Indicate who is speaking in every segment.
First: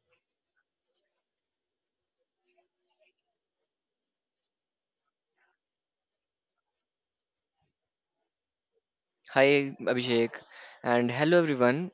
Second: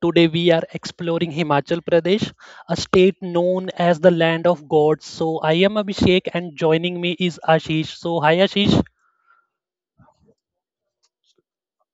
Speaker 1: Today we are exploring Himachal Pradesh, a state known as the land of gods. So, I am Abhishek and joining me is Ashish. So, hi Ashish.
Speaker 2: Hi, Abhishek, and hello everyone.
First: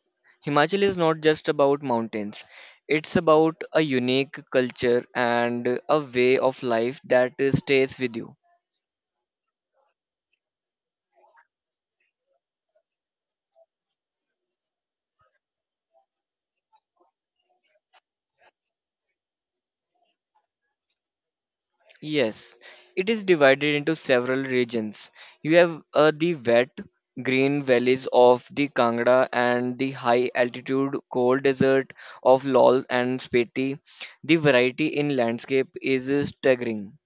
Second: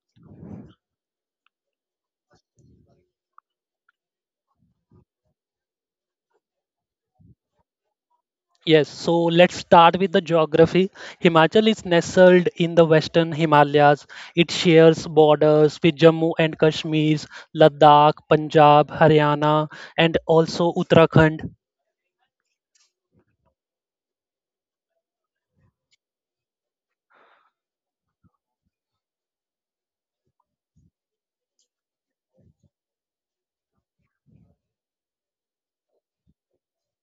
Speaker 2: Himachal is not just about mountains, it's about a unique culture and a way of life that stays with you.
Speaker 1: Yes, so let's start with the geography. Himachal is nestled in the western Himalayas. It shares borders with Jammu and Kashmir, Ladakh, Punjab, Haryana, and also Uttarakhand.
Speaker 2: Yes, it is divided into several regions. You have the wet, green valleys of the Kangra and the high altitude cold desert of Lol and Spiti. The variety in landscape is staggering.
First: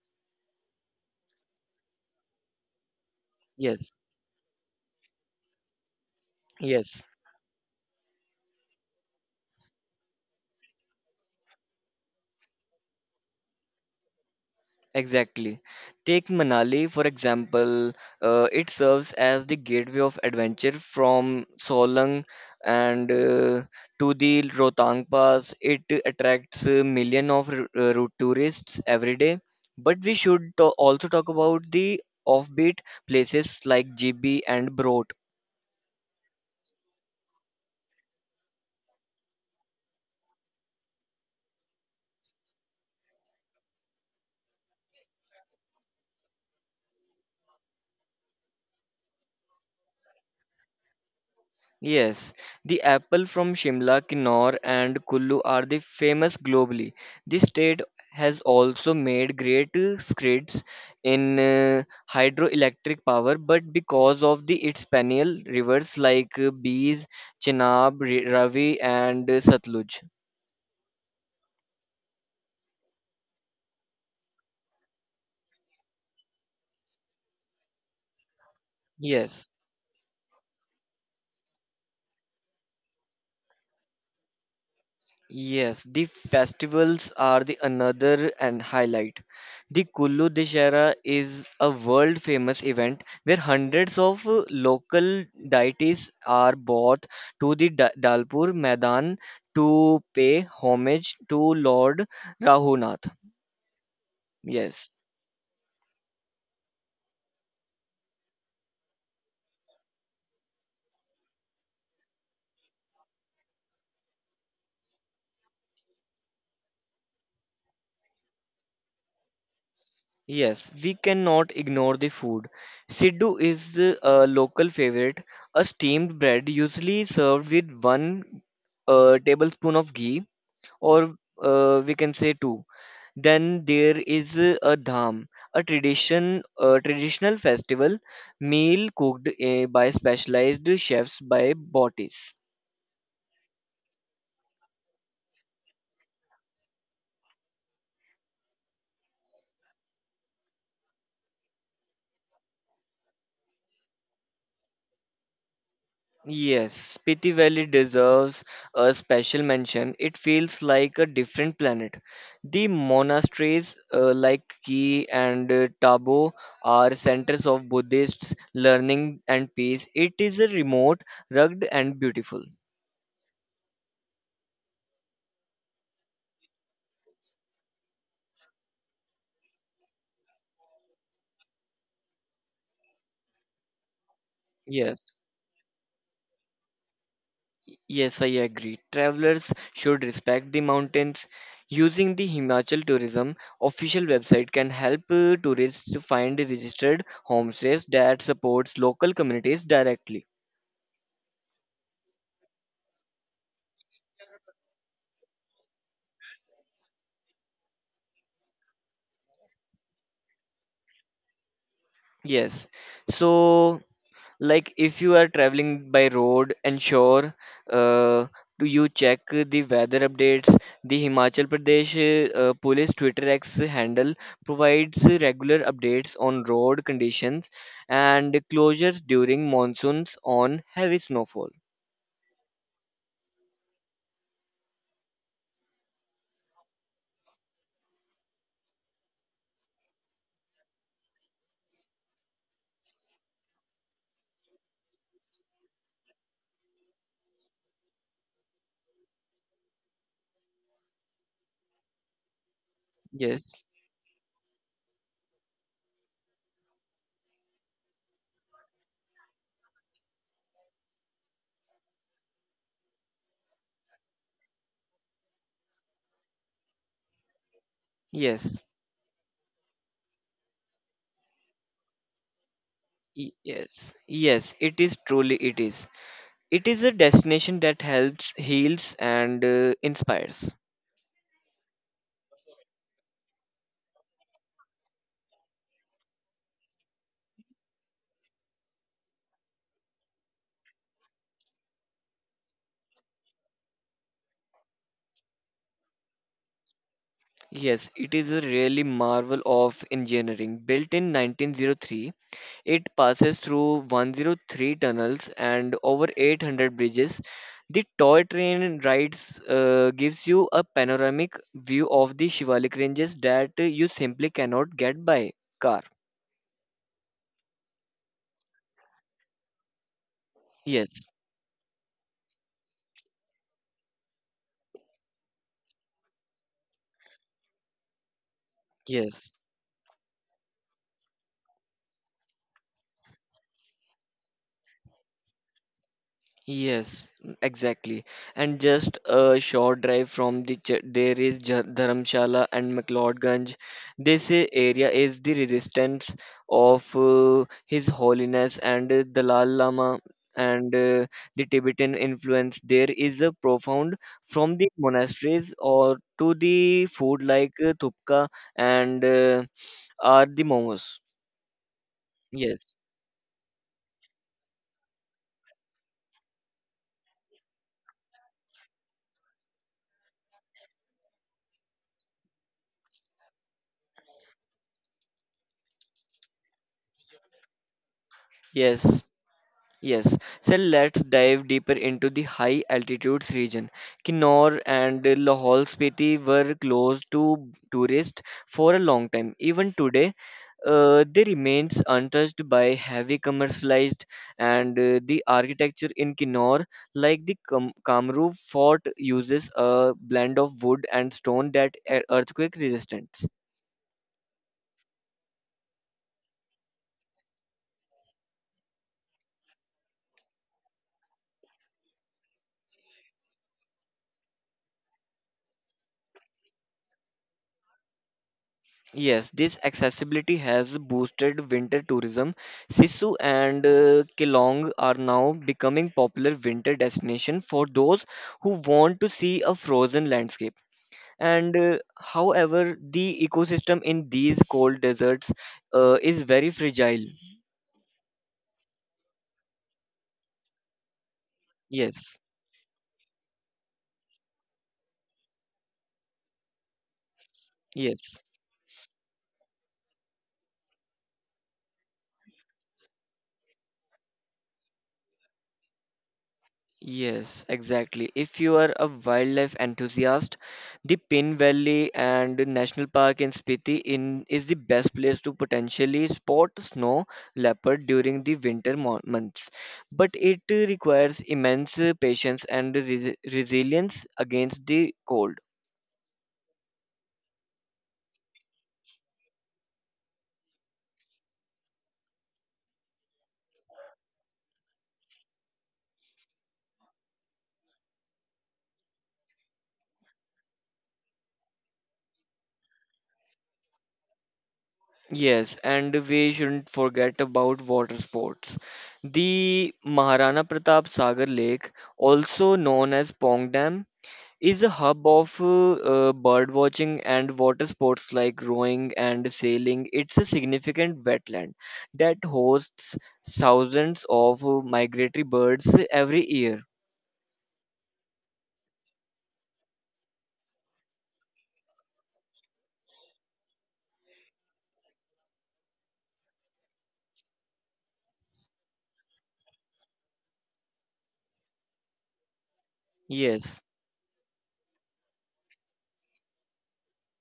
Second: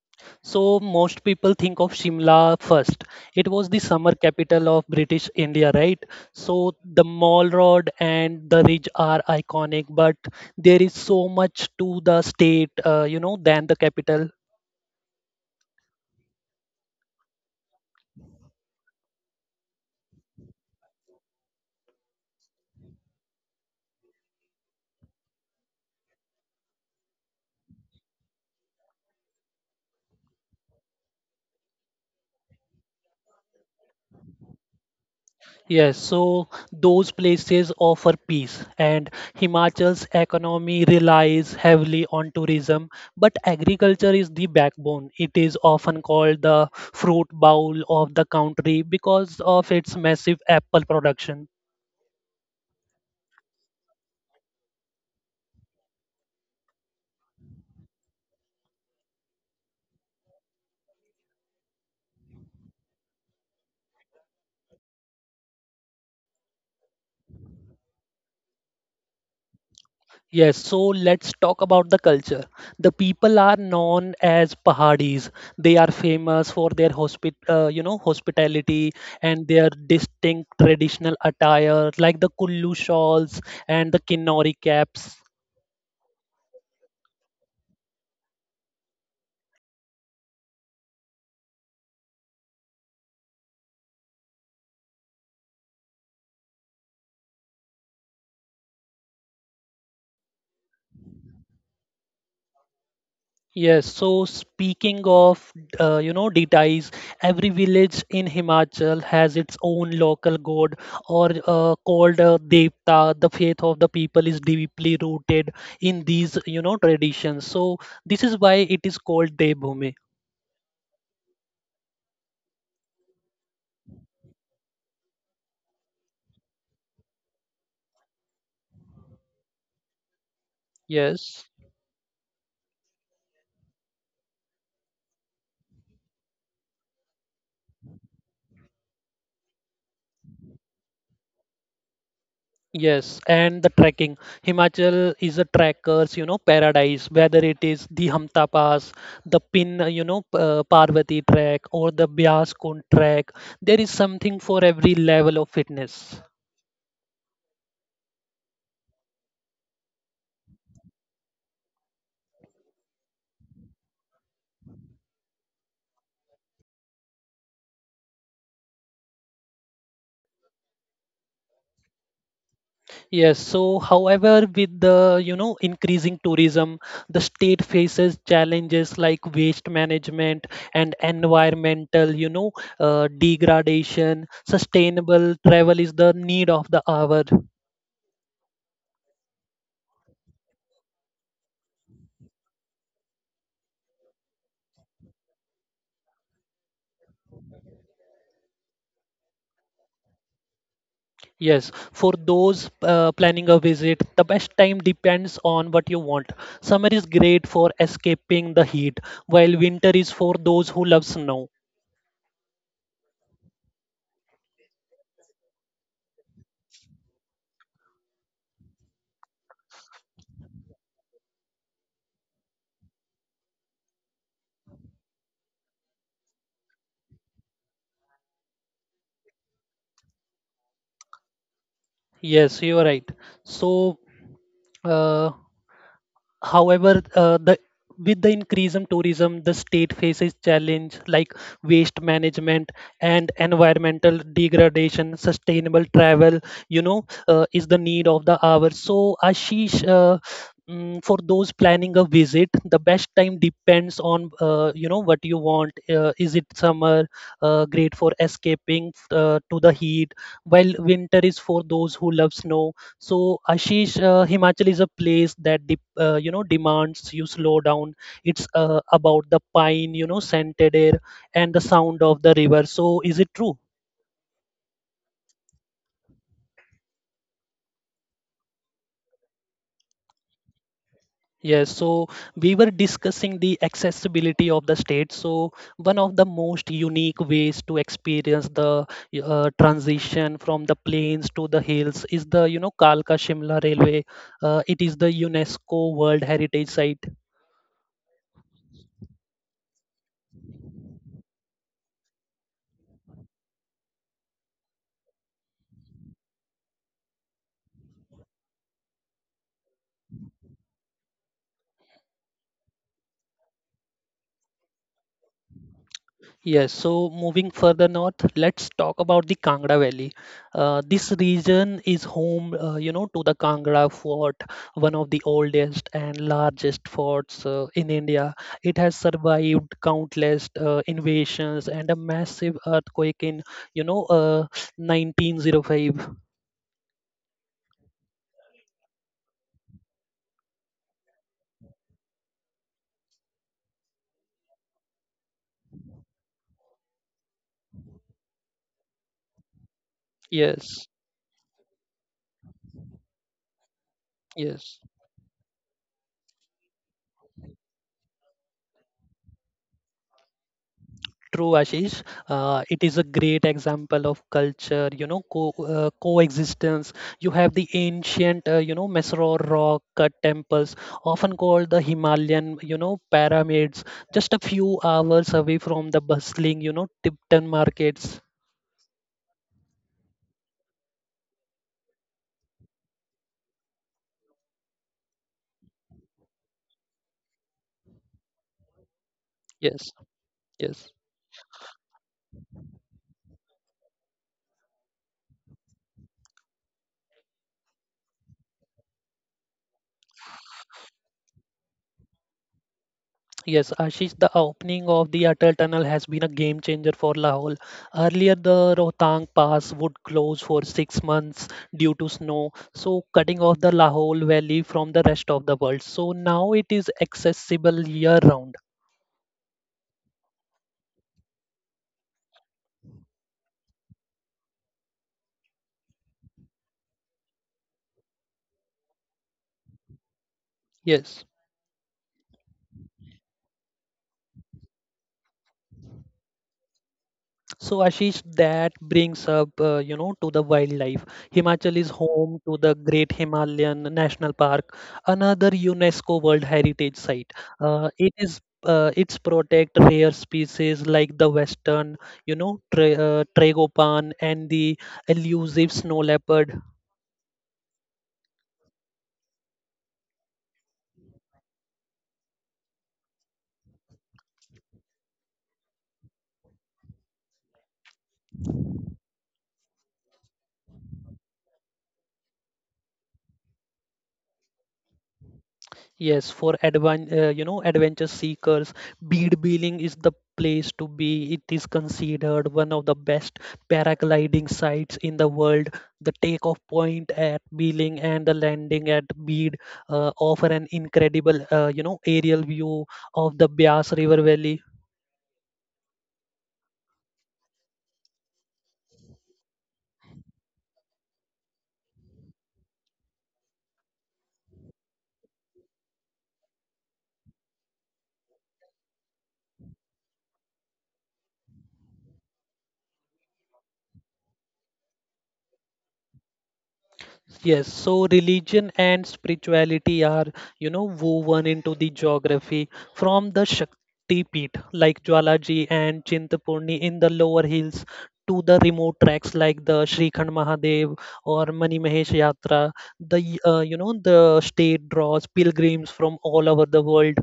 Speaker 1: So most people think of Shimla first. It was the
Speaker 2: Yes,
Speaker 1: summer capital of British India, right? So
Speaker 2: yes.
Speaker 1: the Mall Road and the ridge are iconic, but there is so much to the state than the capital.
Speaker 2: Exactly. Take Manali, for example, it serves as the gateway of adventure from Solang and to the Rohtang Pass. It attracts million of tourists every day. But we should also talk about the offbeat places like GB and Broad.
Speaker 1: Yes, so those places offer peace, and Himachal's economy relies heavily on tourism. But agriculture is the backbone. It is often called the fruit bowl of the country because of its massive apple production.
Speaker 2: Yes, the apple from Shimla, Kinnaur, and Kullu are the famous globally. This state has also made great strides in hydroelectric power, but because of the its perennial rivers like Bees, Chenab, Ravi, and Satluj.
Speaker 1: Yes, so let's talk about the culture. The people are known as Pahadis. They are famous for their hospitality and
Speaker 2: Yes.
Speaker 1: their distinct traditional attire, like the Kullu shawls and the Kinnori caps.
Speaker 2: Yes, the festivals are the another and highlight. The Kullu Dashera is a world famous event where hundreds of local deities are brought to the Dalpur Maidan to pay homage to Lord Rahunath.
Speaker 1: Yes, so
Speaker 2: Yes.
Speaker 1: speaking of deities, every village in Himachal has its own local god or called Devta. The faith of the people is deeply rooted in these traditions. So this is why it is called Devbhumi.
Speaker 2: Yes, we cannot ignore the food. Siddu is a local favorite, a steamed bread usually served with one a tablespoon of ghee or
Speaker 1: Yes.
Speaker 2: we can say two. Then there is a dham, a traditional festival meal cooked by specialized chefs by bodies.
Speaker 1: Yes, and the trekking. Himachal is a trekkers paradise. Whether it is the Hamta Pass, the Pin Parvati trek, or the Bias Kund trek, there is something for every level of fitness.
Speaker 2: Yes, Spiti Valley deserves a special mention. It feels like a different planet. The monasteries like Ki and Tabo are centers of Buddhist learning and peace. It is a remote, rugged, and beautiful.
Speaker 1: Yes, so however, with the increasing tourism, the state faces challenges like waste management and environmental degradation.
Speaker 2: Yes.
Speaker 1: Sustainable travel is the need of the hour.
Speaker 2: Yes, I agree. Travelers should respect the mountains. Using the Himachal Tourism official website can help tourists to find registered homestays that supports local communities directly.
Speaker 1: Yes, for those planning a visit, the best time depends on what you want. Summer is great for escaping the heat, while winter is for those who love snow.
Speaker 2: Yes. So like if you are traveling by road ensure uh, do you check the weather updates the Himachal Pradesh police Twitter X handle provides regular updates on road conditions and closures during monsoons on heavy snowfall.
Speaker 1: Yes, you are right. So, uh, However, the with the increase in tourism, the state faces challenge like waste management and environmental degradation. Sustainable travel is the need of the hour. So, Ashish, for those planning a visit, the best time
Speaker 2: Yes,
Speaker 1: depends on what you want. Is it summer, great for escaping to the heat, while winter is for those who love snow. So, Ashish, Himachal is a place that demands you slow down. It's
Speaker 2: yes.
Speaker 1: about the pine scented air and the sound of the river. So is it
Speaker 2: y-
Speaker 1: true?
Speaker 2: yes yes it is truly it is a destination that helps heals and inspires.
Speaker 1: Yes. So we were discussing the accessibility of the state. So one of the most unique ways to experience the transition from the plains to the hills is the Kalka Shimla Railway. It is the UNESCO World Heritage Site.
Speaker 2: Yes, it is a really marvel of engineering. Built in 1903, it passes through 103 tunnels and over 800 bridges. The toy train rides gives you a panoramic view of the Shivalik ranges that you simply cannot get by car.
Speaker 1: Yes, so moving further north, let's talk about the Kangra Valley.
Speaker 2: Yes,
Speaker 1: This region is home to the Kangra Fort, one of the oldest and largest forts in India. It has
Speaker 2: yes.
Speaker 1: survived countless invasions and a massive earthquake in, you know, uh, 1905.
Speaker 2: Yes, mm, exactly. And just a short drive from the ch there is Dharamshala and McLeodganj. This area is the resistance of His Holiness and the Lal Lama and
Speaker 1: Yes,
Speaker 2: the Tibetan influence. There is a profound from the
Speaker 1: yes.
Speaker 2: monasteries or to the food like thupka and are the momos.
Speaker 1: True, Ashish.
Speaker 2: Yes,
Speaker 1: It is a great example of culture, you know, co coexistence. You have the ancient Mysore rock cut temples, often called the Himalayan pyramids, just a few hours away from the bustling Tipton markets.
Speaker 2: yes. Yes, so let's dive deeper into the high altitudes region. Kinnaur and Lahaul Spiti were closed to tourists for a long time. Even
Speaker 1: Yes,
Speaker 2: today,
Speaker 1: yes.
Speaker 2: they remains untouched by heavy commercialized and the architecture in Kinnaur, like the Kam Kamrup fort, uses a blend of wood and stone that are earthquake resistant.
Speaker 1: Yes, Ashish, the opening of the Atal Tunnel has been a game changer for Lahore. Earlier, the Rohtang Pass would close for 6 months due to snow, so cutting off the Lahore Valley from the rest of the world. So now it is accessible year round.
Speaker 2: Yes, this accessibility has boosted winter tourism. Sisu and Kelong are now becoming popular winter destination for those who want to see a frozen landscape.
Speaker 1: Yes.
Speaker 2: And however, the ecosystem in these cold deserts is very fragile.
Speaker 1: So, Ashish, that brings up to the wildlife. Himachal is
Speaker 2: Yes,
Speaker 1: home to the Great Himalayan National Park, another UNESCO World Heritage Site. Uh, it
Speaker 2: yes.
Speaker 1: is uh, it's protect rare species like the western tragopan and the elusive snow leopard.
Speaker 2: Yes, exactly. If you are a wildlife enthusiast, the Pin Valley and the National Park in Spiti in is the best place to potentially spot snow leopard during the winter months. But it requires immense patience and resilience against the cold.
Speaker 1: Yes, for advan you know adventure seekers, bead Billing is the place to be. It is considered one of the best paragliding sites in the world. The takeoff point at Beeling and the landing at Bead offer an incredible aerial view of the Bias River Valley.
Speaker 2: Yes, and we shouldn't forget about water sports. The Maharana Pratap Sagar Lake, also known as Pong Dam, is a hub of bird watching and water sports like rowing and sailing. It's a significant wetland that hosts thousands of migratory birds every year.
Speaker 1: Yes, so religion and spirituality are woven into the geography from the Shakti Peeth like Jwalaji and Chintapurni in the lower hills to the remote tracks like the Shrikhand Mahadev or Mani Mahesh Yatra. The, uh,
Speaker 2: Yes.
Speaker 1: you know, the state draws pilgrims from all over the world.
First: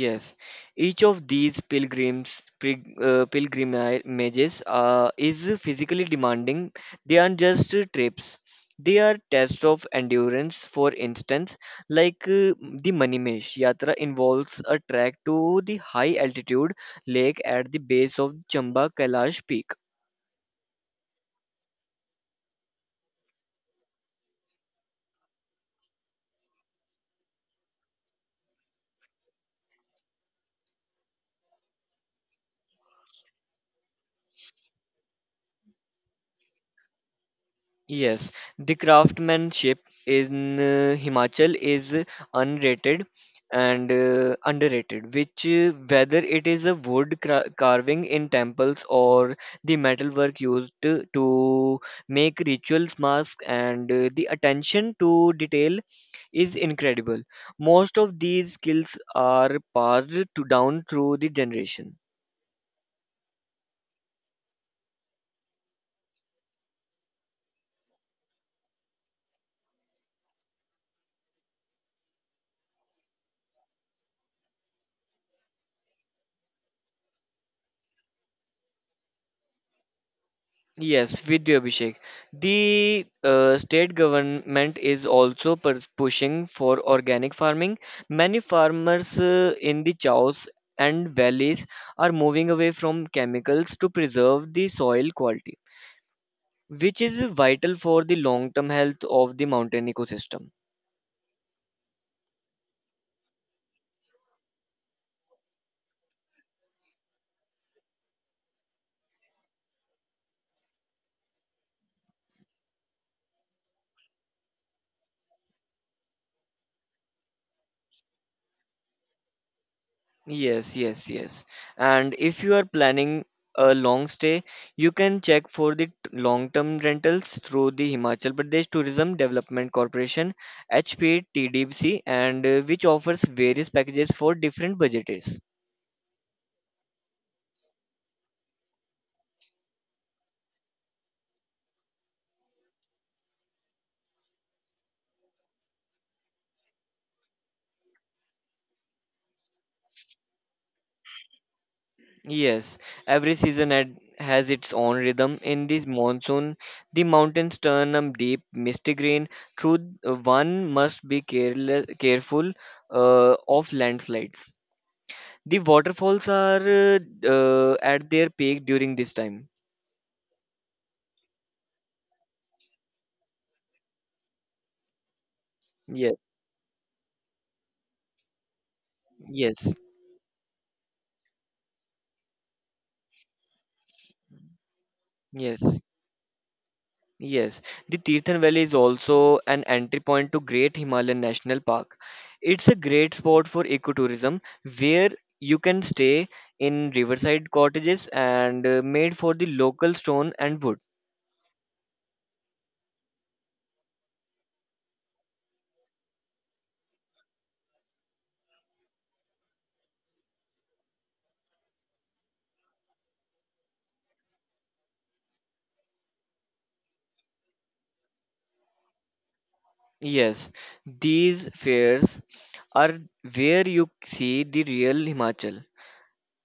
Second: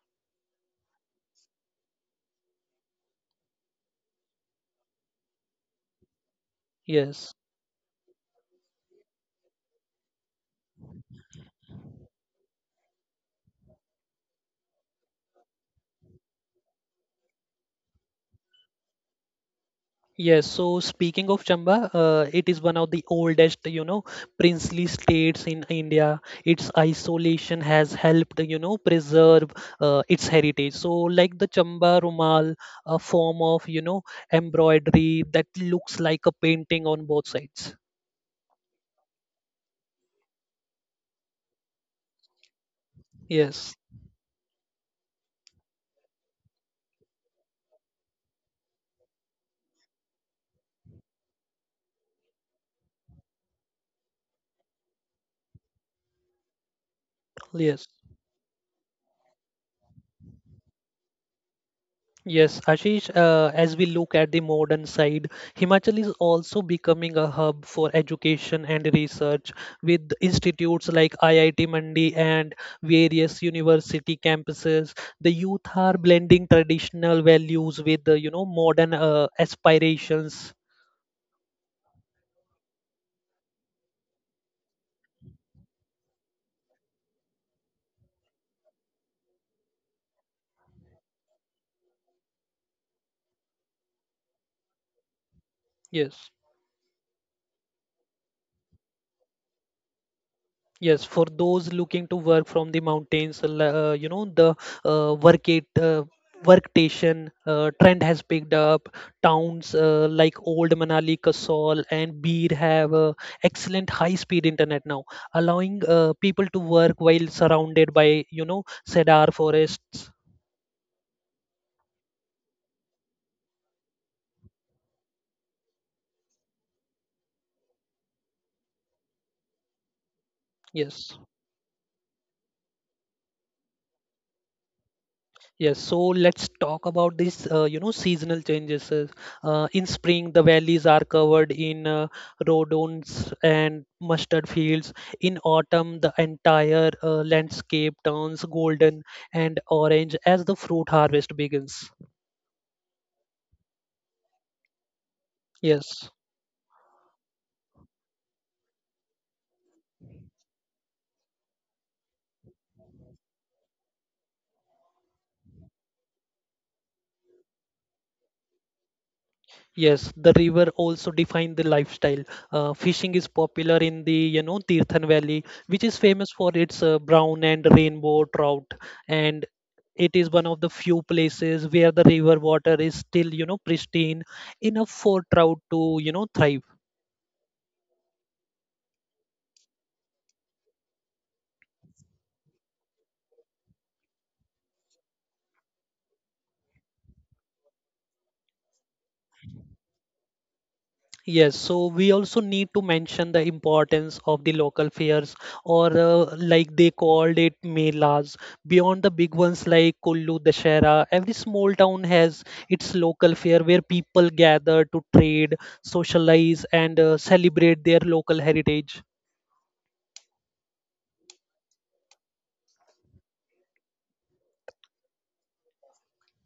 Speaker 2: Yes, each of these pilgrimages is physically demanding. They
Speaker 1: Yes.
Speaker 2: aren't just trips; they are tests of endurance. For instance, like the Manimesh Yatra involves a trek to the high altitude lake at the base of Chamba Kailash peak.
Speaker 1: Yes, so speaking of Chamba, it is one of the oldest princely states in India. Its isolation has helped preserve its heritage. So, like the Chamba Rumal, a form of embroidery that looks like a painting on both sides.
Speaker 2: Yes, the craftsmanship in Himachal is unrated
Speaker 1: Yes,
Speaker 2: and underrated, which whether it is a carving in temples or the metalwork used to make rituals, masks, and the attention to detail is incredible.
Speaker 1: yes.
Speaker 2: Most of these skills are passed down through the generation.
Speaker 1: Yes, Ashish, as we look at the modern side, Himachal is also becoming a hub for education and research with institutes like IIT Mandi and various university campuses. The youth are blending traditional values with the modern aspirations.
Speaker 2: Yes, with you, Abhishek. The state government is also pushing for organic farming. Many farmers in the chaos and valleys are moving away from chemicals to preserve the soil quality,
Speaker 1: Yes.
Speaker 2: which is vital for the long-term health of the mountain ecosystem.
Speaker 1: Yes, for those looking to work from the mountains the uh, work it, uh, workstation trend has picked up. Towns like Old Manali, Kasol, and Bir have excellent high-speed internet now, allowing people to work while surrounded by cedar forests.
Speaker 2: Yes, yes, yes. And if you are planning a long stay, you can check for the long-term rentals through the Himachal Pradesh Tourism Development Corporation
Speaker 1: Yes.
Speaker 2: (HPTDC) and which offers various packages for different budgets.
Speaker 1: Yes, so let's talk about this seasonal changes. In spring, the valleys are covered in rhodons and mustard fields. In autumn, the entire landscape turns golden and orange as the fruit harvest begins.
Speaker 2: Yes, every season has its own rhythm. In this
Speaker 1: Yes.
Speaker 2: monsoon, the mountains turn a deep misty green. Through one must be careful of landslides. The waterfalls are at their peak during this time.
Speaker 1: Yes, the river also defined the lifestyle. Fishing is popular in the Tirthan Valley, which is
Speaker 2: Yes,
Speaker 1: famous for its brown and rainbow trout, and
Speaker 2: yes,
Speaker 1: it is one of the few places where the river water is still pristine enough for trout
Speaker 2: yes,
Speaker 1: to thrive.
Speaker 2: yes. The Tirthan Valley is also an entry point to Great Himalayan National Park. It's a great spot for ecotourism where you can stay in riverside cottages and made for the local stone and wood.
Speaker 1: Yes, so we also need to mention the importance of the local fairs or like they called it melas. Beyond the big ones like Kullu, Dashera, every small town has its local fair where people gather to trade, socialize, and celebrate their local heritage.
Speaker 2: Yes, these fairs are where you see the real Himachal.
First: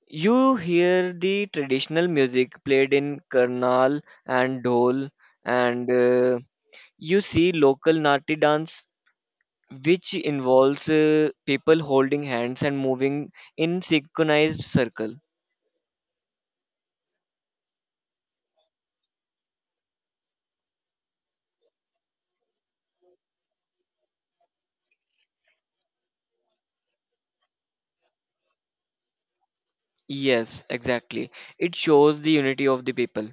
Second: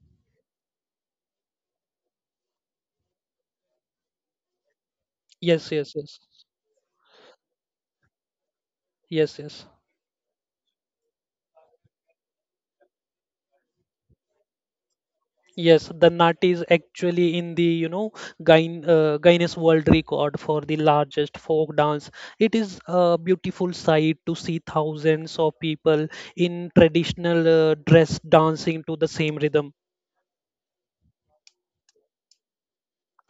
Speaker 2: You hear the traditional music played in Karnal and Dhol,
Speaker 1: Yes,
Speaker 2: and
Speaker 1: yes, yes.
Speaker 2: you see local Nati dance,
Speaker 1: Yes, yes.
Speaker 2: which involves people holding hands and moving in synchronized circle.
Speaker 1: Yes, the nut is actually in the Guinness World Record for the largest folk dance. It is a beautiful sight to see thousands of people in traditional dress dancing to the same rhythm.
Speaker 2: Yes, exactly. It shows the unity of the people,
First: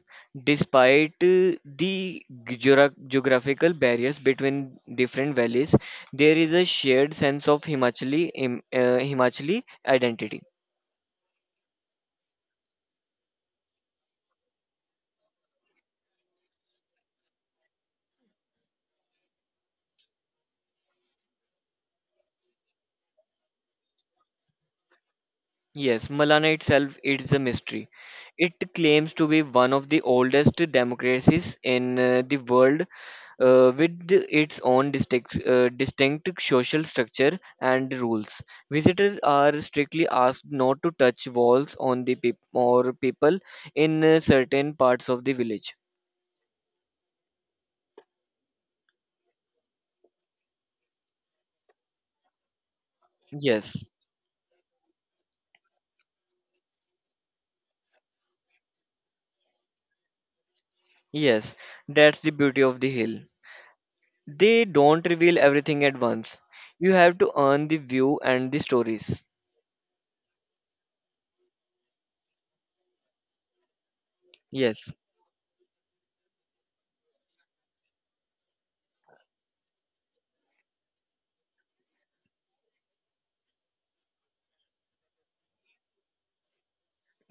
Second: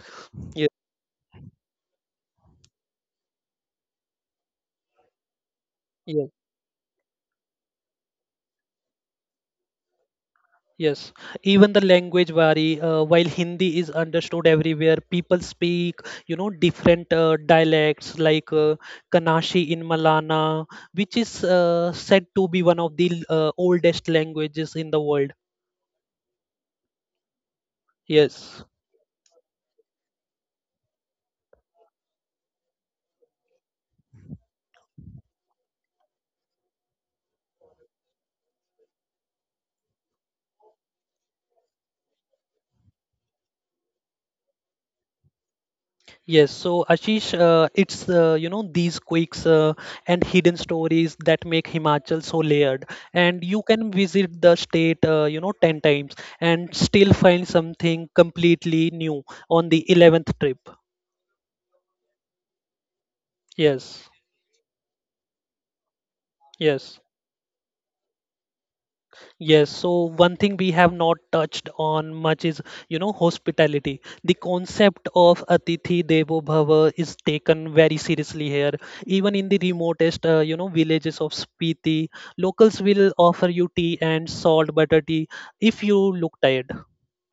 Speaker 1: Yes,
Speaker 2: despite the geographical barriers between different valleys.
Speaker 1: yes,
Speaker 2: There is a shared sense of Himachali identity.
Speaker 1: yes. Even the language vary. While Hindi is understood everywhere, people speak different dialects like Kanashi in Malana, which is said to be one of the oldest languages in the world.
Speaker 2: Yes, Malana itself is a mystery.
Speaker 1: Yes,
Speaker 2: It claims to be one of the oldest democracies in the world, its own distinct social structure and rules. Visitors are strictly asked not to touch walls on the peop or people in certain parts of the village.
Speaker 1: yes. So, Ashish, it's these quirks and hidden stories that make Himachal so layered, and you
Speaker 2: Yes,
Speaker 1: can visit the state 10 times and still find something completely new on the 11th trip.
Speaker 2: yes, that's the beauty of the hill.
Speaker 1: Yes,
Speaker 2: They don't reveal everything at once. You
Speaker 1: yes.
Speaker 2: have to earn the view and the stories.
Speaker 1: Yes, so one thing we have not touched on much is hospitality. The
Speaker 2: Yes.
Speaker 1: concept of Atithi Devo Bhava is taken very seriously here. Even in the remotest villages of Spiti, locals will offer you tea and salt butter tea if you look tired.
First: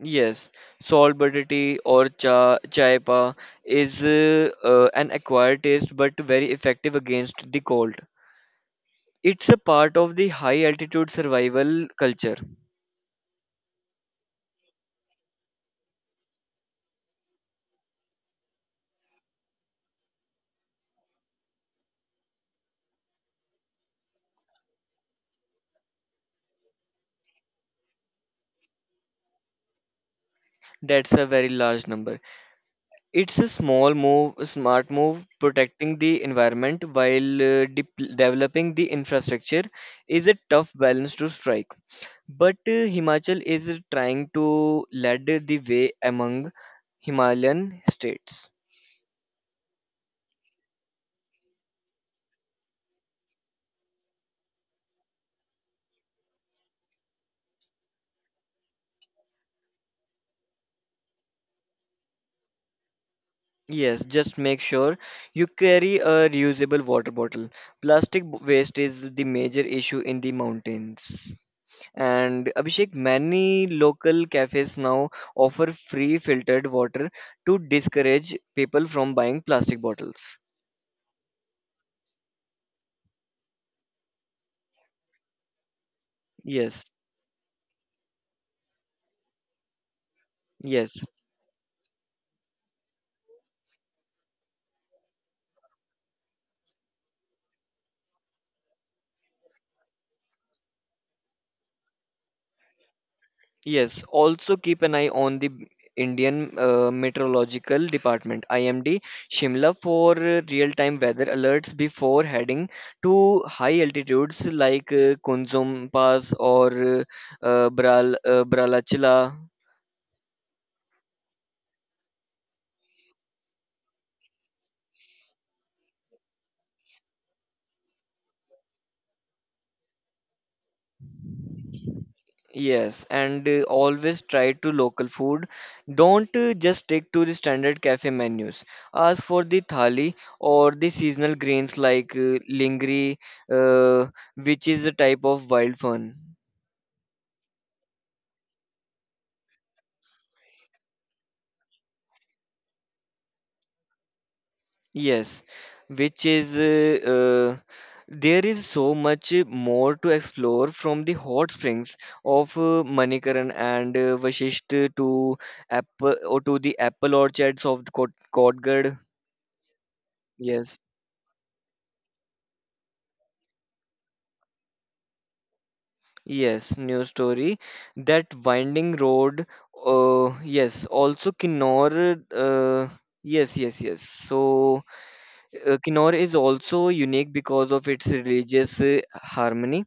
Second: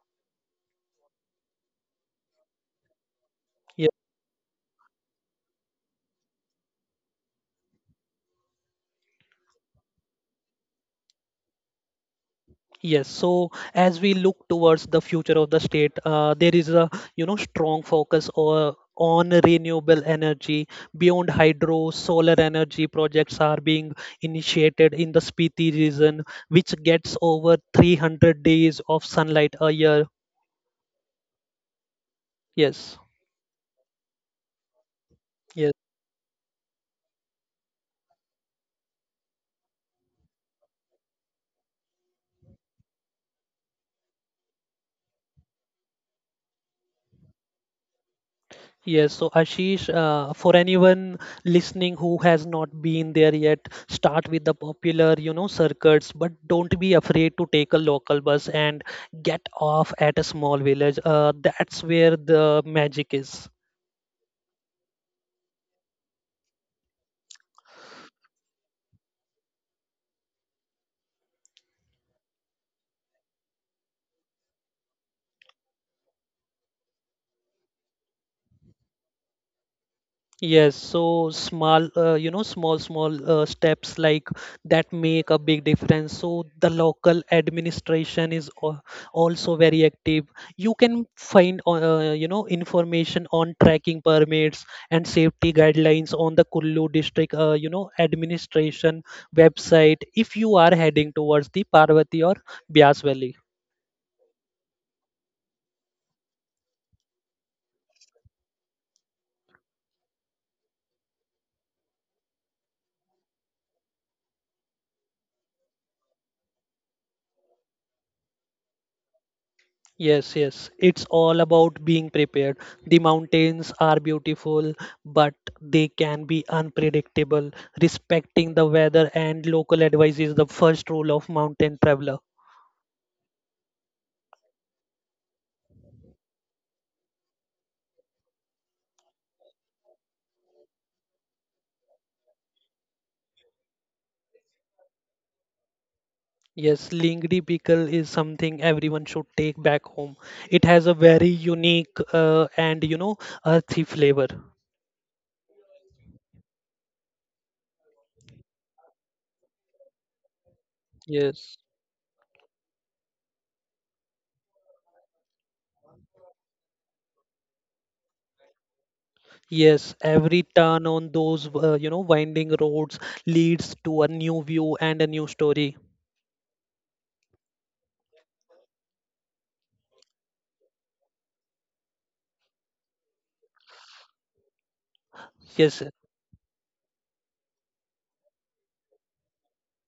Speaker 2: Yes, salt butter tea or cha chai pa is an acquired taste but very effective against the cold. It's a part of the high altitude survival culture.
Speaker 1: Yes, so as we look towards the future of the state, there is a strong focus or on renewable energy beyond hydro. Solar energy projects are being initiated in the Spiti region, which gets over 300 days of sunlight a year.
Speaker 2: That's a very large number.
Speaker 1: Yes,
Speaker 2: It's a a smart move,
Speaker 1: yes.
Speaker 2: protecting the environment while developing the infrastructure is a tough balance to strike. But Himachal is trying to lead the way among Himalayan states.
Speaker 1: Yes, so, Ashish, for anyone listening who has not been there yet, start with the popular circuits, but don't be afraid to take a local bus and get off at a small village. That's where the magic is.
Speaker 2: Yes, just make sure you carry a reusable water bottle. Plastic waste is the major issue in the mountains. And Abhishek, many local cafes now offer free filtered water to discourage people from buying plastic bottles.
Speaker 1: Yes, so small, you know, small, small steps like that make a big difference. So the
Speaker 2: Yes,
Speaker 1: local administration is also very active. You
Speaker 2: yes.
Speaker 1: can find information on tracking permits and safety guidelines on the Kullu district administration website if you are heading towards the Parvati or Bias Valley.
Speaker 2: Yes, also keep an eye on the Indian Meteorological Department IMD Shimla for real-time weather alerts before heading to high altitudes like Kunzum Pass or uh, Bralachila.
Speaker 1: Yes, yes. It's all about being prepared. The mountains are beautiful, but they can be unpredictable. Respecting the weather and local advice is the first rule of mountain traveler.
Speaker 2: Yes, and always try to local food. Don't just stick to the standard cafe menus. Ask for the thali or the seasonal greens like lingri, uh, which is a type of wild fern.
Speaker 1: Yes, Lingri pickle is something everyone should take back home. It has a very unique and earthy flavor.
Speaker 2: Yes, which is there is so much more to explore from the hot
Speaker 1: Yes.
Speaker 2: springs of Manikaran and Vashisht to apple or to the apple orchards of the Kot Kotgarh.
Speaker 1: Yes, every
Speaker 2: Yes,
Speaker 1: turn on those winding roads leads to a new view and a new story.
Speaker 2: yes, new story. That winding road. Yes, also Kinnor. Yes, yes, yes. So
Speaker 1: Yes,
Speaker 2: Kinnor is also unique because of its religious harmony.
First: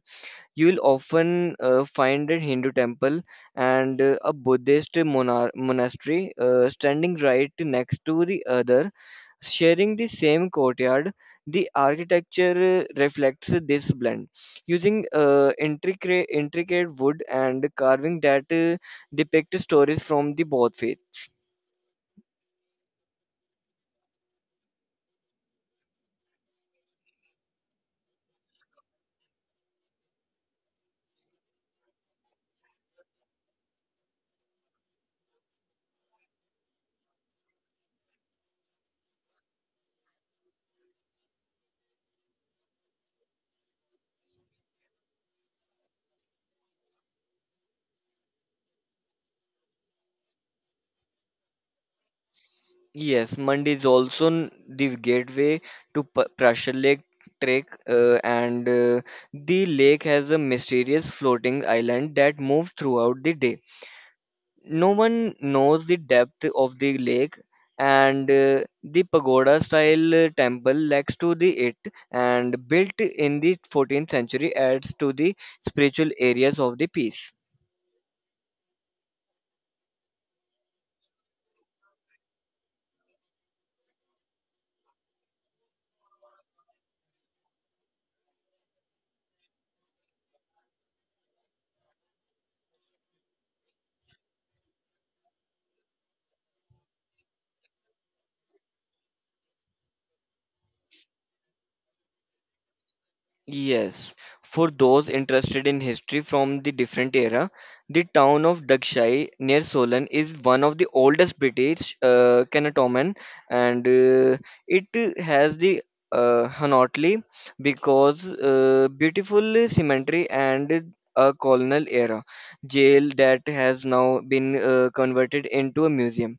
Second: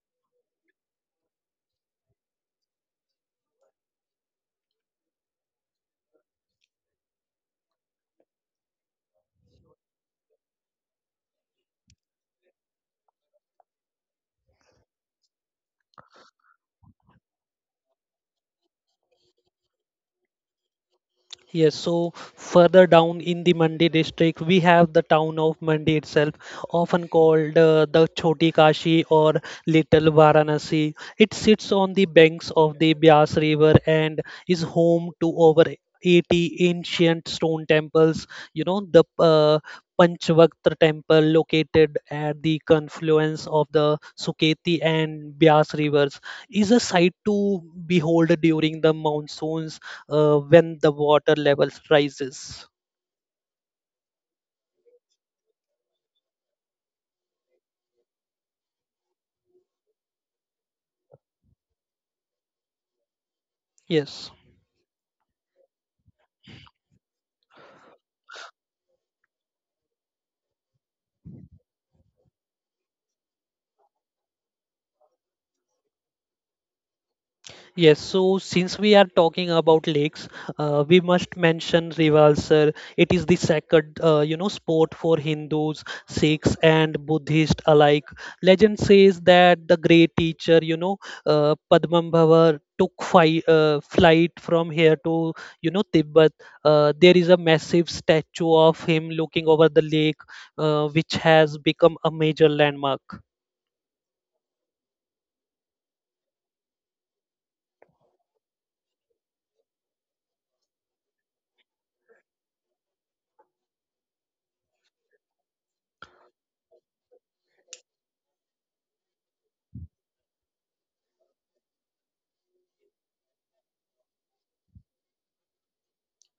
Speaker 2: You will often find a Hindu temple and a Buddhist monastery standing right next to the other, sharing the same courtyard. The architecture reflects this blend, using intricate wood and carving that depict stories from the both faiths.
Speaker 1: yes, so further down in the Mandi district, we have the town of Mandi itself, often called the Choti Kashi or Little Varanasi. It sits on the banks of the Bias River and is home to over 80 ancient stone temples. The Panchvaktra temple located at the confluence of the Suketi and Bias rivers is a sight to behold during the monsoons when the water levels rises.
Speaker 2: Yes, Mund is also the gateway to Prussia Lake Trek, and the lake has a mysterious floating island that moves throughout the day.
Speaker 1: Yes.
Speaker 2: No one knows the depth of the lake, and the pagoda-style temple next to the it and built in the 14th century adds to the spiritual areas of the piece.
Speaker 1: Yes, so since we are talking about lakes, we must mention Rivalsar. It is the sacred, sport for Hindus, Sikhs, and Buddhists alike. Legend says that the great teacher, Padmambhava took flight from here to, Tibet. There is a massive statue of him looking over the lake, which has become a major landmark.
Speaker 2: Yes, for those interested in history from the different era, the town of Dakshai near Solan is one of the oldest British cantonment, and it has the Hanautli because beautiful cemetery and a colonial era jail that has now been converted into a museum.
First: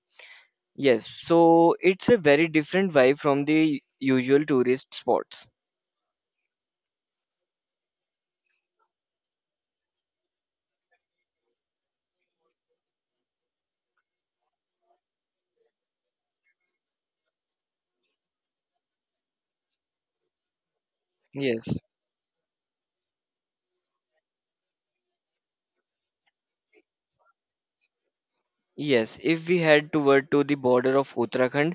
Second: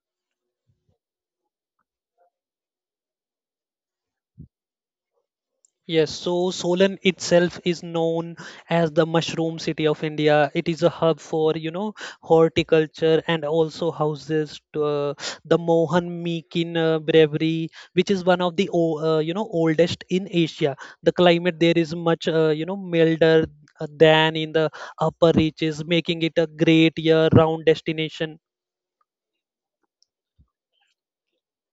Speaker 2: Yes, so it's a very different vibe from the usual tourist spots.
Speaker 1: Yes, so Solan itself is known as the mushroom city of India. It is a hub for, horticulture and also houses to, the Mohan Meakin Brewery, which is one of the, oldest in Asia. The climate
Speaker 2: Yes.
Speaker 1: there is much, milder than in the upper reaches, making it a great year-round destination.
Speaker 2: Yes, if we head toward to the border of Uttarakhand,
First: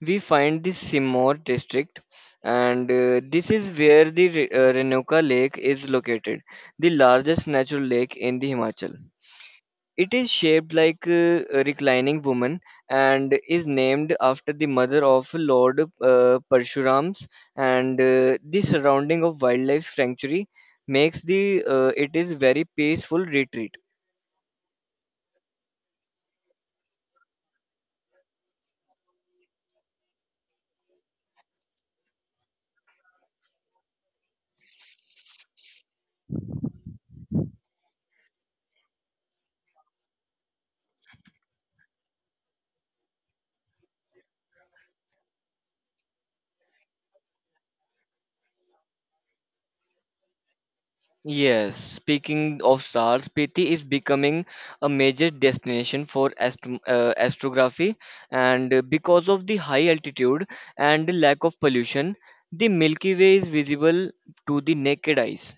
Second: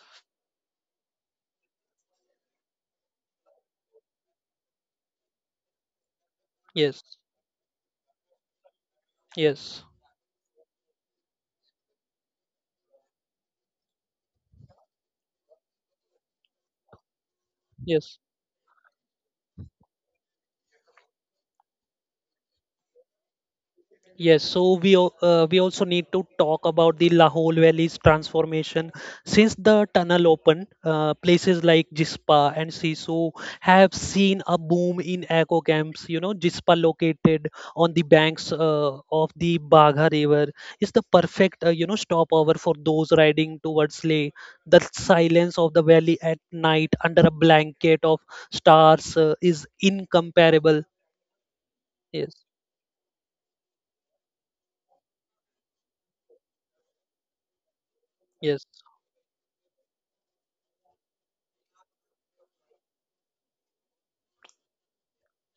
Speaker 2: we find the Simoor district, and this is where the Renuka Lake is located, the
Speaker 1: Yes,
Speaker 2: largest natural lake in the Himachal.
Speaker 1: yes,
Speaker 2: It is shaped like a reclining woman and is named after the mother of Lord Parshuram's, and
Speaker 1: yes.
Speaker 2: the surrounding of wildlife sanctuary makes the it is very peaceful retreat.
Speaker 1: Yes, so we also need to talk about the Lahore Valley's transformation. Since the tunnel opened, places like Jispa and Sisu have seen a boom in eco camps. You know, Jispa located on the banks of the Bagha River is the perfect stopover for those riding towards Leh. The silence of the valley at night under a blanket of stars is incomparable.
Speaker 2: Yes,
Speaker 1: Yes,
Speaker 2: speaking of stars, Spiti is becoming a major destination for astrography,
Speaker 1: yes.
Speaker 2: and because of the high altitude and the lack of pollution, the Milky Way is visible to the naked eyes.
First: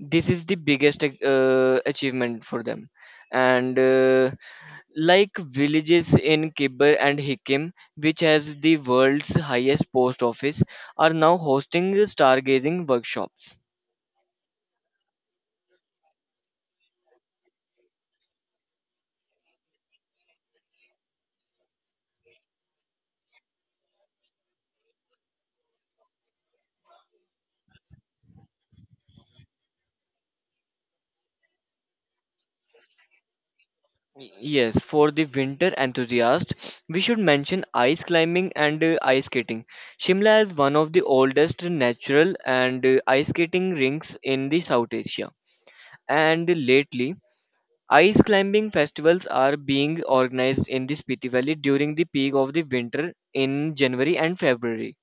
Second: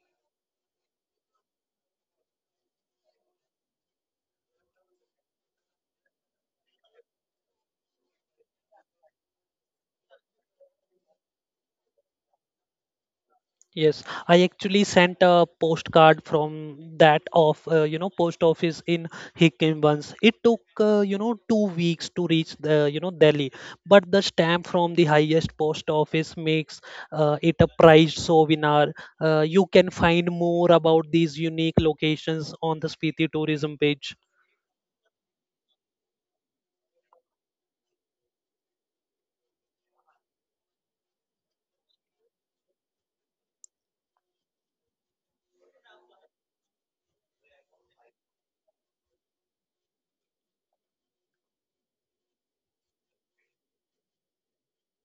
Speaker 2: This is the biggest achievement for them. And like villages in Kibber and Hikim, which has the world's highest post office, are now hosting stargazing workshops.
Speaker 1: Yes, I actually sent a postcard from that of post office in Hikkim once. It took 2 weeks to reach the Delhi, but the stamp from the highest post office makes it a prized souvenir. You can find more about these unique locations on the Spiti tourism page.
Speaker 2: Yes, for the winter enthusiast, we should mention ice climbing and ice skating. Shimla is one of the oldest natural and ice skating rinks in the South Asia. And lately, ice climbing festivals are being organized in the Spiti Valley during the peak of the winter in January and February.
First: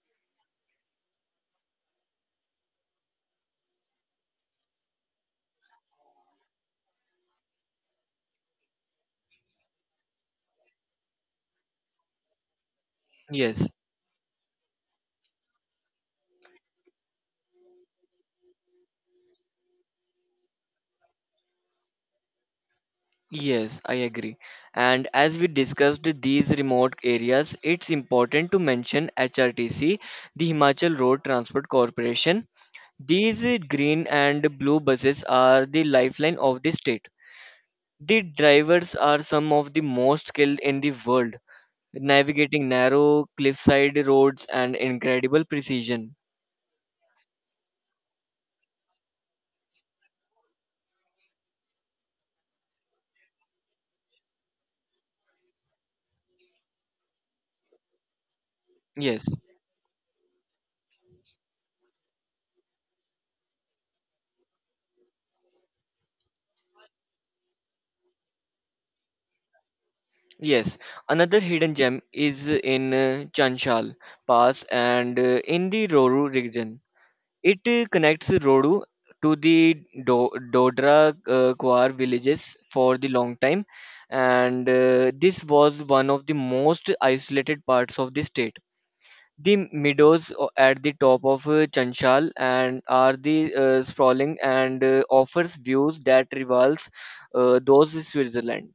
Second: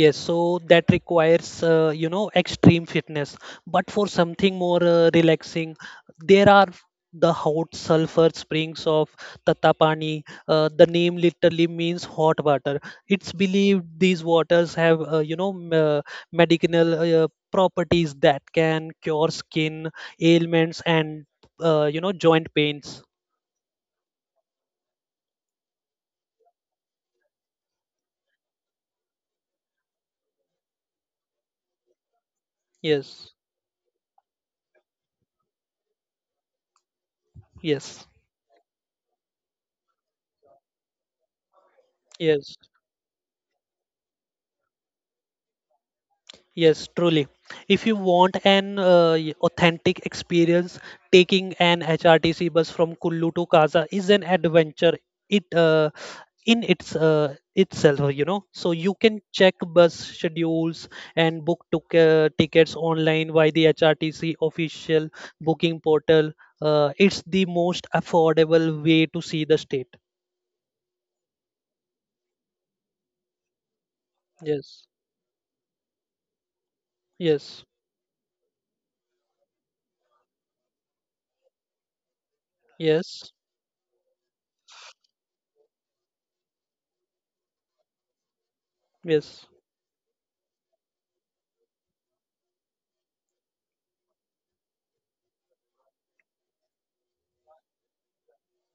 Speaker 1: Yes, so that requires, extreme fitness. But for something more relaxing, there are the hot sulfur springs of Tatapani. The name literally means hot water. It's
Speaker 2: Yes,
Speaker 1: believed these waters have, medicinal properties that can cure skin ailments and, joint pains.
Speaker 2: yes, I agree. And as we discussed these remote areas, it's important to mention HRTC, the Himachal Road Transport Corporation.
Speaker 1: Yes,
Speaker 2: These green and blue buses are the lifeline of the state.
Speaker 1: yes,
Speaker 2: The drivers are some of the most skilled in the world,
Speaker 1: yes.
Speaker 2: navigating narrow cliffside roads and incredible precision.
Speaker 1: Yes, truly. If you want an authentic experience, taking an HRTC bus from Kullu to Kaza is an adventure. It in itself, you know. So you can
Speaker 2: Yes,
Speaker 1: check bus schedules and book tickets online via the HRTC official booking portal. It's the most affordable way to see the state.
Speaker 2: yes. Another hidden gem is in Chanchal Pass
Speaker 1: Yes,
Speaker 2: and in the Roru region. It
Speaker 1: yes,
Speaker 2: uh, connects Rodu to the Dodra Kuar villages for the
Speaker 1: yes,
Speaker 2: long time, and this was one of the most isolated parts of the state.
Speaker 1: yes.
Speaker 2: The meadows at the top of Chanchal and are the sprawling and offers views that rivals those in Switzerland.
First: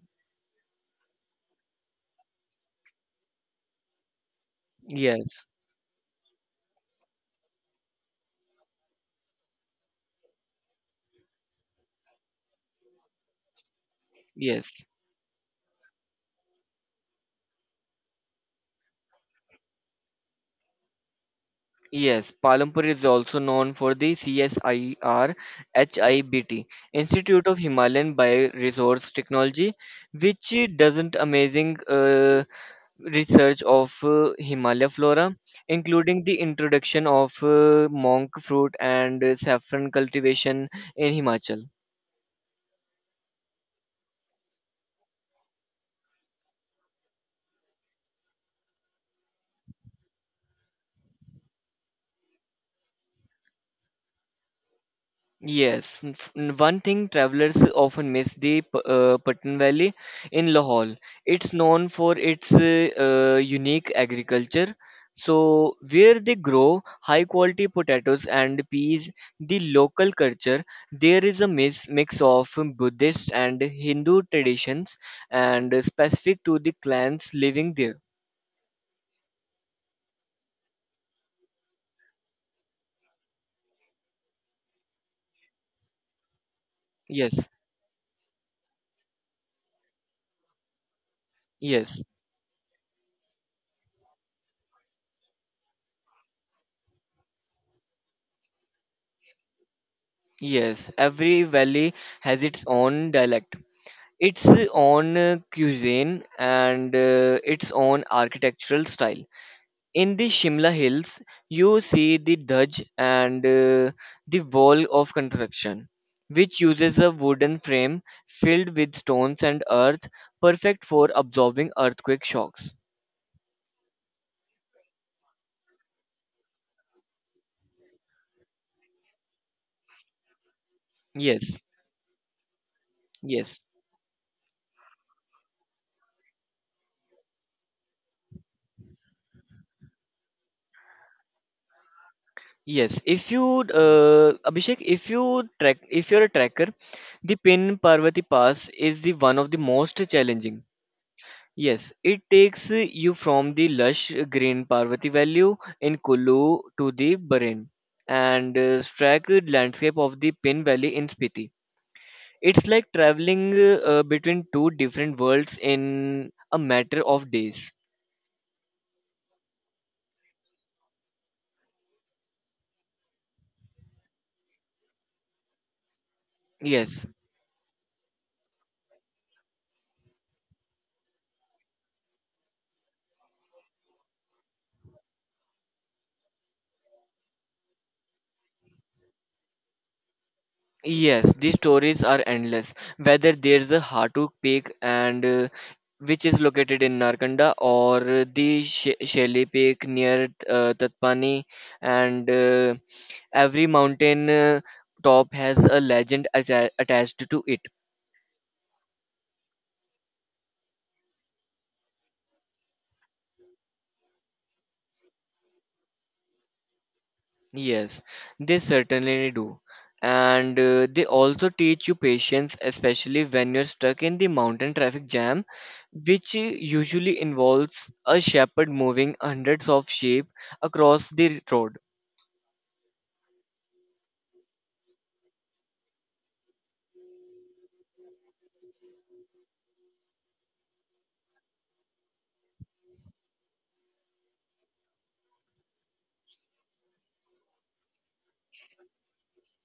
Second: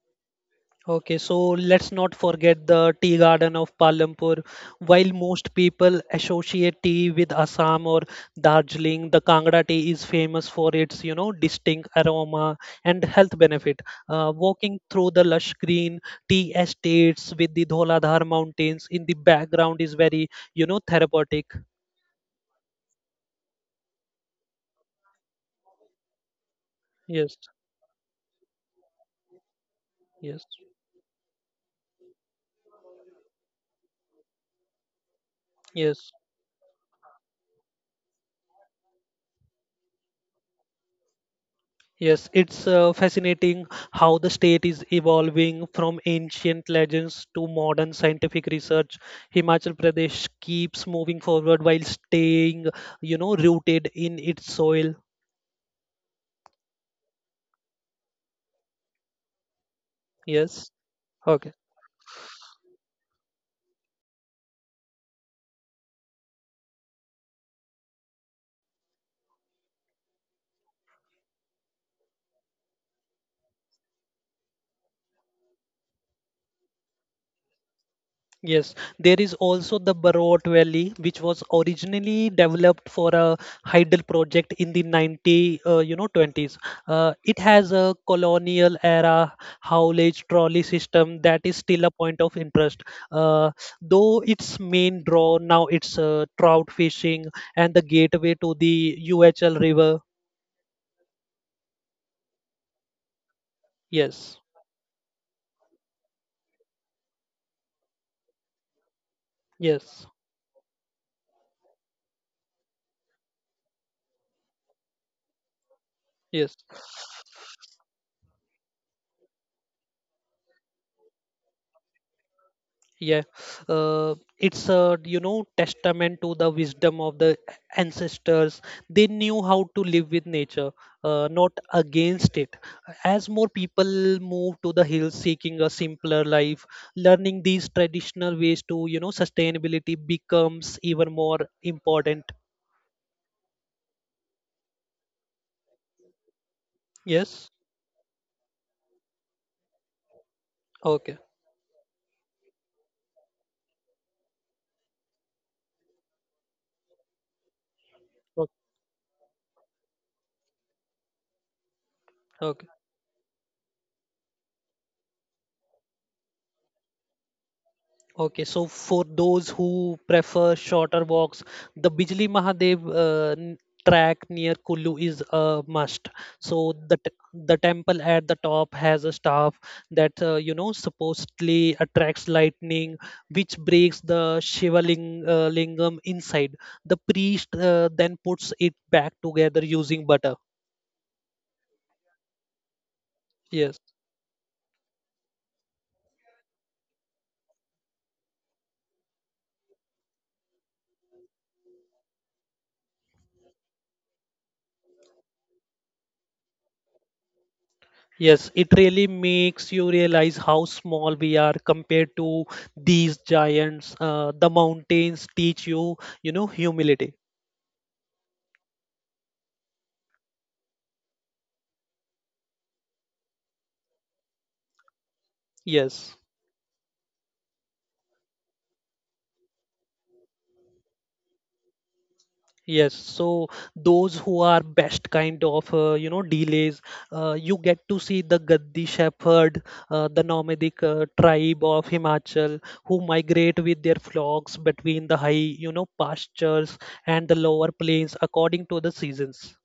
Speaker 1: Okay, so let's not forget the tea garden of Palampur. While
Speaker 2: Yes,
Speaker 1: most people associate tea with Assam or Darjeeling, the Kangra tea is famous for its, distinct aroma and health benefit. Walking
Speaker 2: yes.
Speaker 1: through the lush green tea estates with the Dholadhar mountains in the background is very, therapeutic.
Speaker 2: Yes, Palampur is also known for the CSIR HIBT
Speaker 1: Yes,
Speaker 2: Institute of Himalayan Bioresource Technology,
Speaker 1: yes,
Speaker 2: which doesn't amazing research of Himalaya flora,
Speaker 1: yes.
Speaker 2: including the introduction of monk fruit and saffron cultivation in Himachal.
Speaker 1: Yes, it's fascinating how the state is evolving from ancient legends to modern scientific research. Himachal Pradesh keeps moving forward while staying, rooted in its soil.
Speaker 2: Yes, one thing travelers often miss the Pathan Valley in
Speaker 1: Yes.
Speaker 2: Lahore.
Speaker 1: Okay.
Speaker 2: It's known for its unique agriculture. So, where they grow high quality potatoes and peas, the local culture, there is a mix of Buddhist and Hindu traditions and specific to the clans living there.
Speaker 1: Yes, there is also the Barot Valley, which was originally developed for a hydel project in the 20s. It
Speaker 2: Yes,
Speaker 1: has a colonial era haulage trolley system that is still a
Speaker 2: yes,
Speaker 1: point of interest. Uh, though its main draw now it's trout fishing and the gateway to the UHL River.
Speaker 2: yes. Every valley has its own dialect.
Speaker 1: Yes,
Speaker 2: Its own cuisine and its own architectural style.
Speaker 1: yes,
Speaker 2: In the Shimla Hills, you see the Daj and the wall of construction,
Speaker 1: yes.
Speaker 2: which uses a wooden frame filled with stones and earth, perfect for absorbing earthquake shocks.
Speaker 1: Yeah, it's a testament to the wisdom of the ancestors. They knew how to live with nature, not
Speaker 2: Yes,
Speaker 1: against it. As more
Speaker 2: yes.
Speaker 1: people move to the hills seeking a simpler life, learning these traditional ways to sustainability becomes even more important.
Speaker 2: Yes, if you Abhishek, if you're a trekker, the
Speaker 1: Yes.
Speaker 2: Pin Parvati Pass is the one of the most challenging.
Speaker 1: Okay.
Speaker 2: Yes, it takes you from the lush green Parvati Valley in Kullu to the barren and stark landscape of the Pin Valley in Spiti.
Speaker 1: Okay.
Speaker 2: It's like traveling between two different worlds in a matter of days.
Speaker 1: Okay, so for those who prefer shorter walks, the Bijli Mahadev track near Kullu is a must. So the
Speaker 2: Yes,
Speaker 1: the temple at the top has a staff that supposedly attracts lightning, which breaks the lingam inside. The priest then puts it back together using butter.
Speaker 2: yes, these stories are endless. Whether there's a
Speaker 1: Yes.
Speaker 2: Hatuk Peak and which is located in Narkanda or the Shelly Peak near Tatpani and every mountain top has a legend attached to it.
Speaker 1: Yes, it really makes you realize how small we are compared to these giants. The mountains teach you, humility.
Speaker 2: Yes, they certainly do. And they also teach you patience, especially when you're stuck in the mountain traffic jam,
Speaker 1: Yes,
Speaker 2: which usually involves a shepherd moving hundreds of sheep across the road.
Speaker 1: yes. So those who are best kind of, delays, you get to see the Gaddi shepherd, the nomadic tribe of Himachal, who migrate with their flocks between the high, pastures and the lower plains according to the seasons.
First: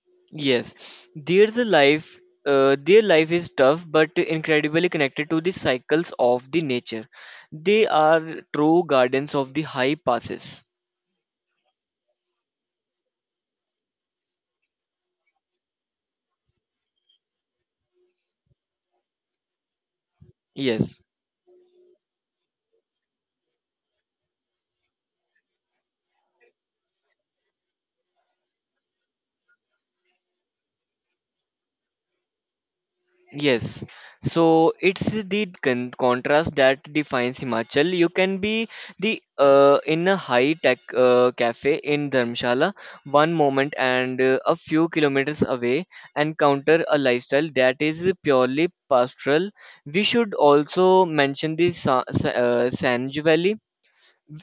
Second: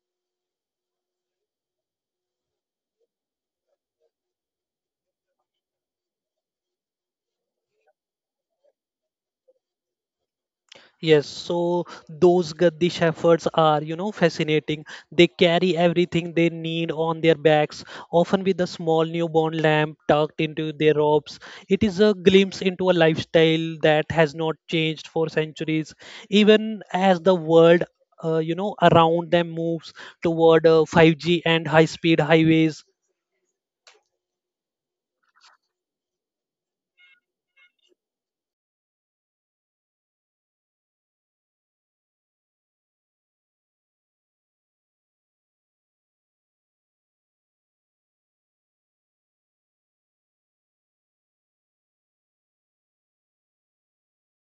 Speaker 2: Yes, there's a life. Their life is tough but incredibly connected to the cycles of the nature. They are true guardians of the high passes.
Speaker 1: Yes, so those Gaddi shepherds are, fascinating. They carry everything they need on their backs, often with a small newborn lamb tucked into their
Speaker 2: Yes,
Speaker 1: robes. It is a glimpse into a lifestyle that has not changed for centuries, even as the world, around them moves toward 5G and high-speed highways.
Speaker 2: yes. So it's the contrast that defines Himachal. You can be the in a high tech cafe in Dharamshala one moment and a few kilometers away encounter a lifestyle that is purely pastoral. We should also mention the Sanj Valley.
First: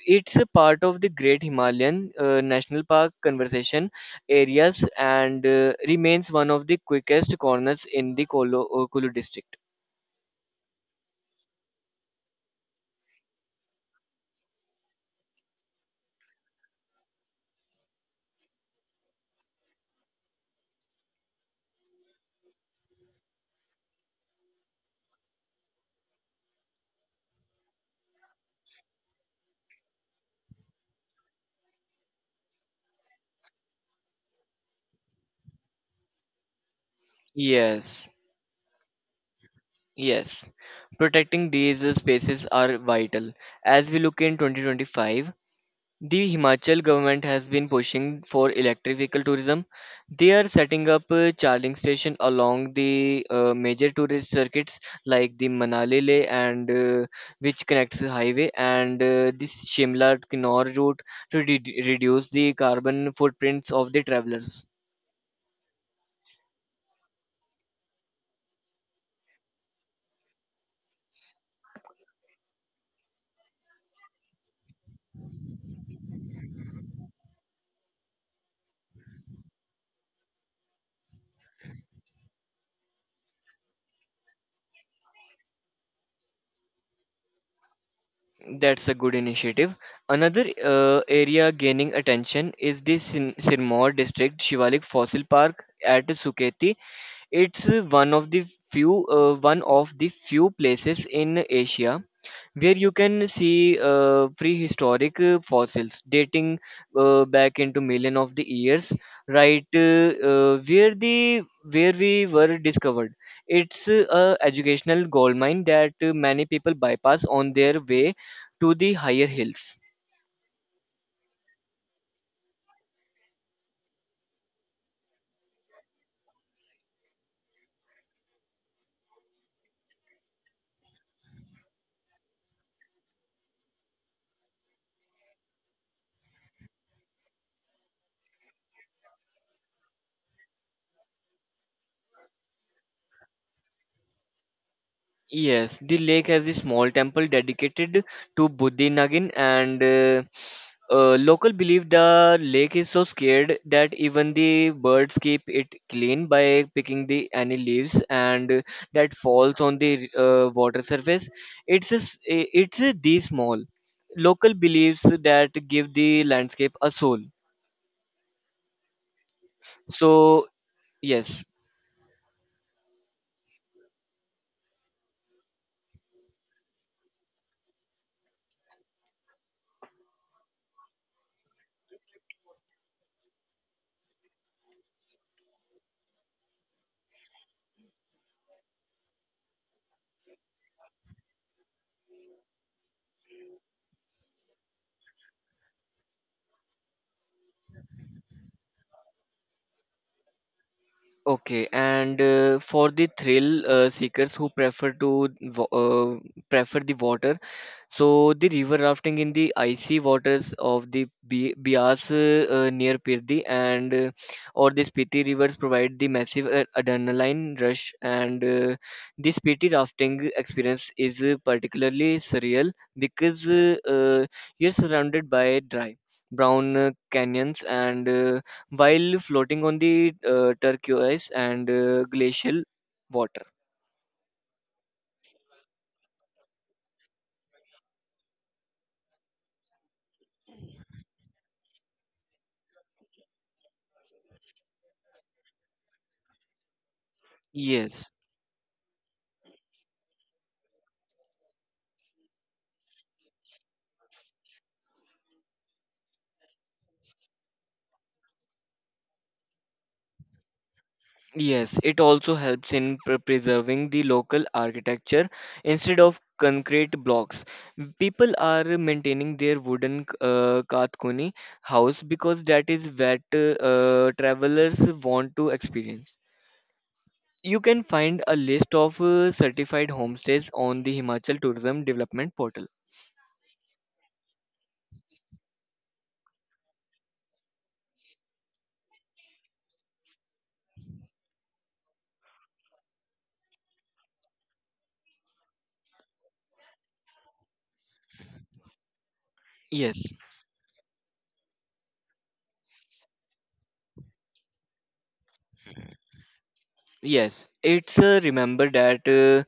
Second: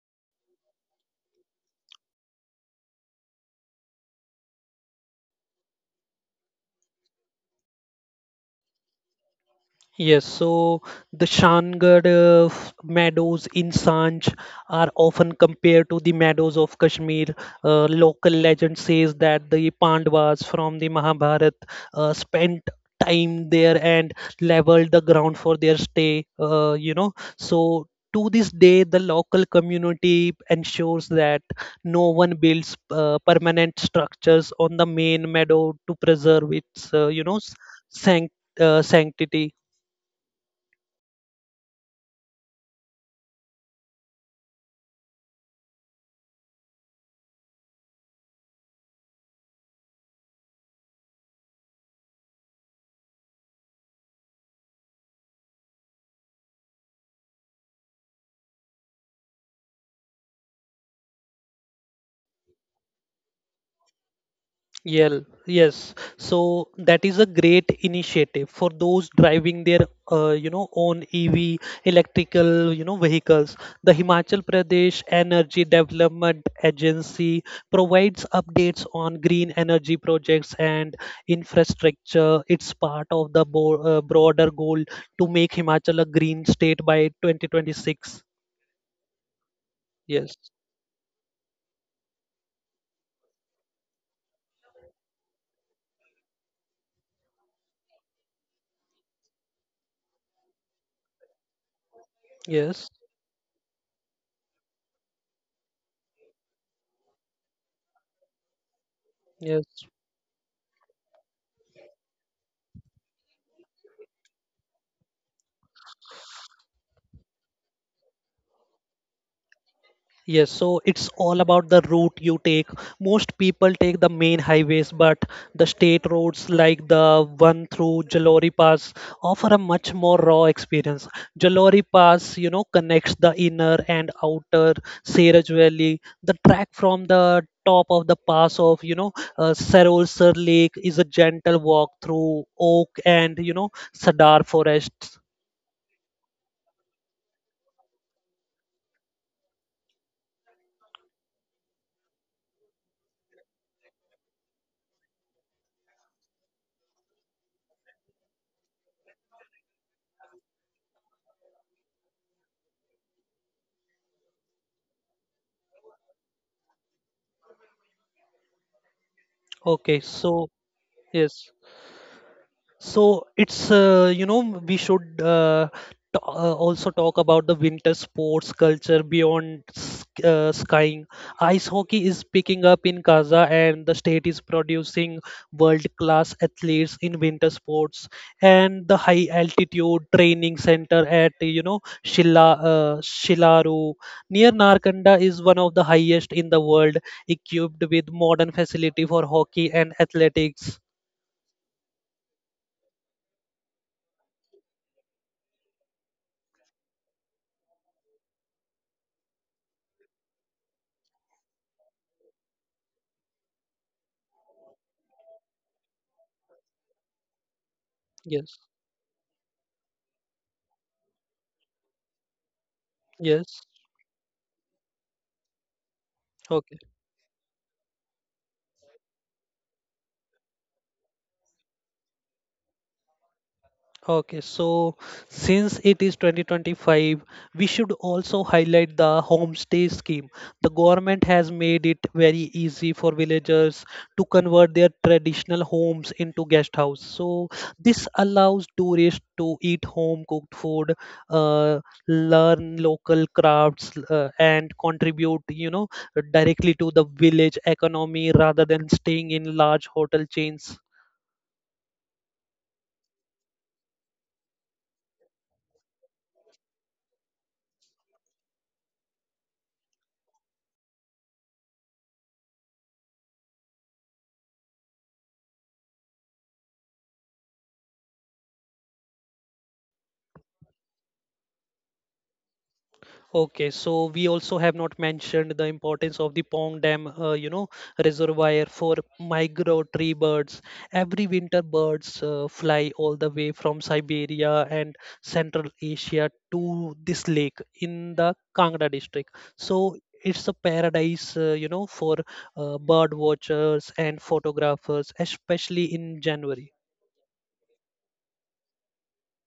Speaker 2: It's a part of the Great Himalayan National Park conservation areas and remains one of the quickest corners in the Kulu district.
Speaker 1: Yes, so the Shangarh meadows in Sanj are often compared to the meadows of Kashmir. Local legend says that the Pandavas from the Mahabharata spent time there and leveled the ground for their stay, So to this day, the local community ensures that no one builds permanent structures on the main meadow to preserve its,
Speaker 2: Yes,
Speaker 1: sanct- sanctity.
Speaker 2: yes. Protecting these spaces are vital. As we look in 2025, the Himachal government has been pushing for electric vehicle tourism. They are setting up charging station along the major tourist circuits like the Manali Leh and which connects the highway and the Shimla to Kinnaur route to reduce the carbon footprints of the travelers.
Speaker 1: Yeah, yes. So that is a great initiative for those driving their, own EV electrical, vehicles. The Himachal Pradesh Energy Development Agency provides updates on green energy projects and infrastructure. It's part of the broader goal to make Himachal a green state by 2026.
Speaker 2: That's a good initiative.
Speaker 1: Yes,
Speaker 2: Another area gaining attention is the Sirmaur district Shivalik Fossil Park at Suketi. It's one of the few one of the few places in Asia where
Speaker 1: yes,
Speaker 2: you can see prehistoric fossils dating back into million of the years, right
Speaker 1: yes.
Speaker 2: uh, uh, where the where we were discovered. It's a educational goldmine that many people bypass on their way to the higher hills.
Speaker 1: Yes, so it's all about the route you take. Most people take the main highways, but the state roads like the one through Jalori Pass offer a much more raw experience. Jalori Pass, connects the inner and outer Seraj Valley. The track from the top of the pass of, Sarolsar Lake is a gentle walk through oak and, Sadar forests.
Speaker 2: Yes, the lake has a small temple dedicated to Buddhi Nagin, and local believe the lake is so scared that even the birds keep it clean by picking the any leaves and that falls on the water surface. It's a, s- I- it's a, The small local beliefs that give the landscape a soul.
Speaker 1: Okay,
Speaker 2: So
Speaker 1: so
Speaker 2: yes,
Speaker 1: yes. So it's we should uh, also talk about the winter sports culture beyond skiing. Ice hockey is picking up in Gaza, and the state is producing world-class athletes in winter sports. And the high-altitude training center at Shilla Shilaru near Narkanda is one of the highest in the world, equipped with modern facility for hockey and athletics.
Speaker 2: okay, and for the thrill seekers who prefer the water. So the river rafting in the icy waters of the Bias near Pirdi and or the Spiti rivers provide the massive adrenaline rush, and
Speaker 1: Yes,
Speaker 2: the Spiti rafting experience is particularly surreal because
Speaker 1: yes.
Speaker 2: uh, uh, you're surrounded by dry brown
Speaker 1: Okay.
Speaker 2: canyons and while floating on the turquoise and glacial water.
Speaker 1: Okay, so since it is 2025, we should also highlight the homestay scheme. The government has made it very easy for villagers to convert their traditional homes into guest house. So this
Speaker 2: Yes.
Speaker 1: allows tourists to eat home cooked food, uh, learn local crafts, and contribute, directly to the village economy rather than staying in large hotel chains.
Speaker 2: Yes, it also helps in preserving the local architecture instead of concrete blocks. People are maintaining their wooden Kathkoni house because that is what travelers want to experience. You can find a list of certified homestays on the Himachal Tourism Development Portal.
Speaker 1: Okay, so we also have not mentioned the importance of the Pong Dam, reservoir for migratory birds. Every winter, birds fly all the way from Siberia and Central Asia to this lake in the Kangra district. So
Speaker 2: Yes.
Speaker 1: it's a paradise, for bird watchers and photographers, especially in January.
Speaker 2: Yes, it's remember that uh,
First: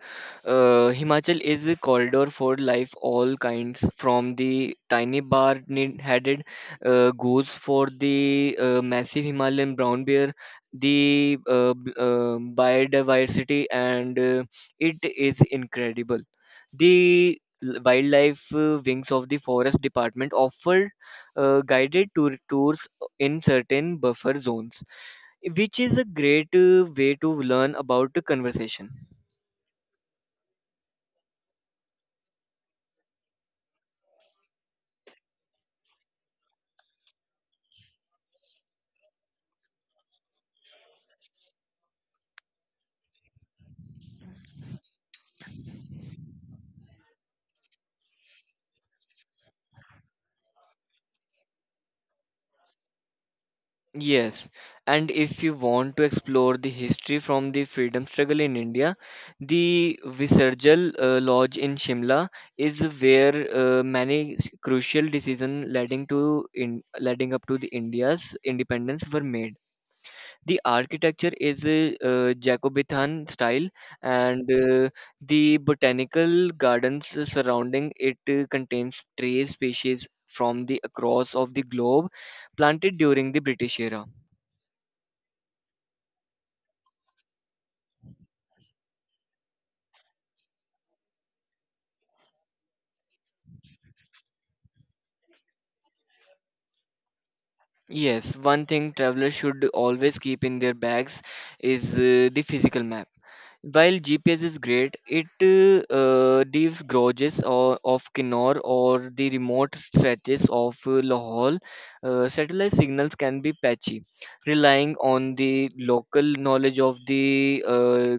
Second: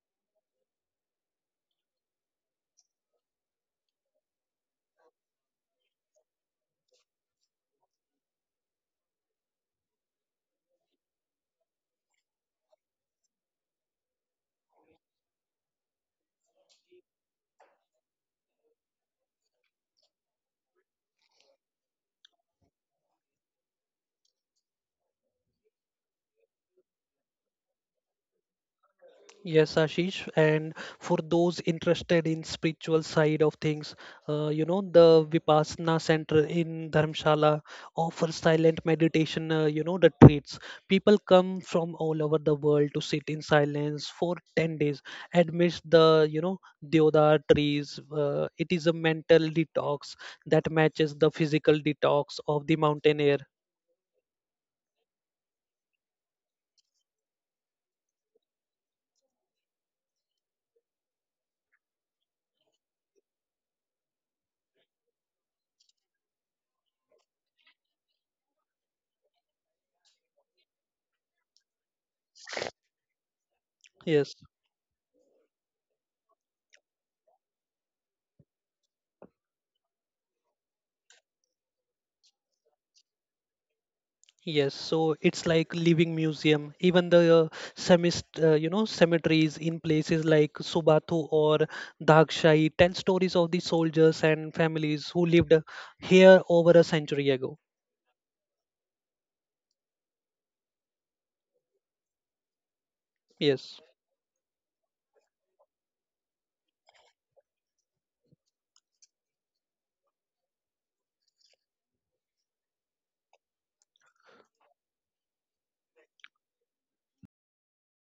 Speaker 2: uh, Himachal is a corridor for life, all kinds, from the tiny headed goose for the massive Himalayan brown bear, the biodiversity, and it is incredible. The wildlife wings of the forest department offer guided tours in certain buffer zones which is a great way to learn about the conversation.
Speaker 1: Yes, Ashish, and for those interested in spiritual side of things, the Vipassana center in Dharamshala offers silent meditation. The retreats. People come from all over the world to sit in silence for 10 days amidst the deodar trees. It is a mental detox that matches the physical detox of the mountain air.
Speaker 2: Yes, and if you want to explore the history from the freedom struggle in India, the Visarjal Lodge in Shimla is where many crucial decisions leading up to the India's independence were made. The architecture is a Jacobean style,
Speaker 1: Yes.
Speaker 2: and the botanical gardens surrounding it contains tree species from the across of the globe planted during the British era.
Speaker 1: Yes, so it's like living museum. Even the cemeteries in places like Subathu or Dhakshay tell stories of the soldiers and families who lived here over a century ago.
Speaker 2: Yes, one thing travelers should always keep in their bags is the physical map.
Speaker 1: Yes.
Speaker 2: While GPS is great, it leaves garages or of Kinnaur or the remote stretches of Lahore. Satellite signals can be patchy, relying on the local knowledge of the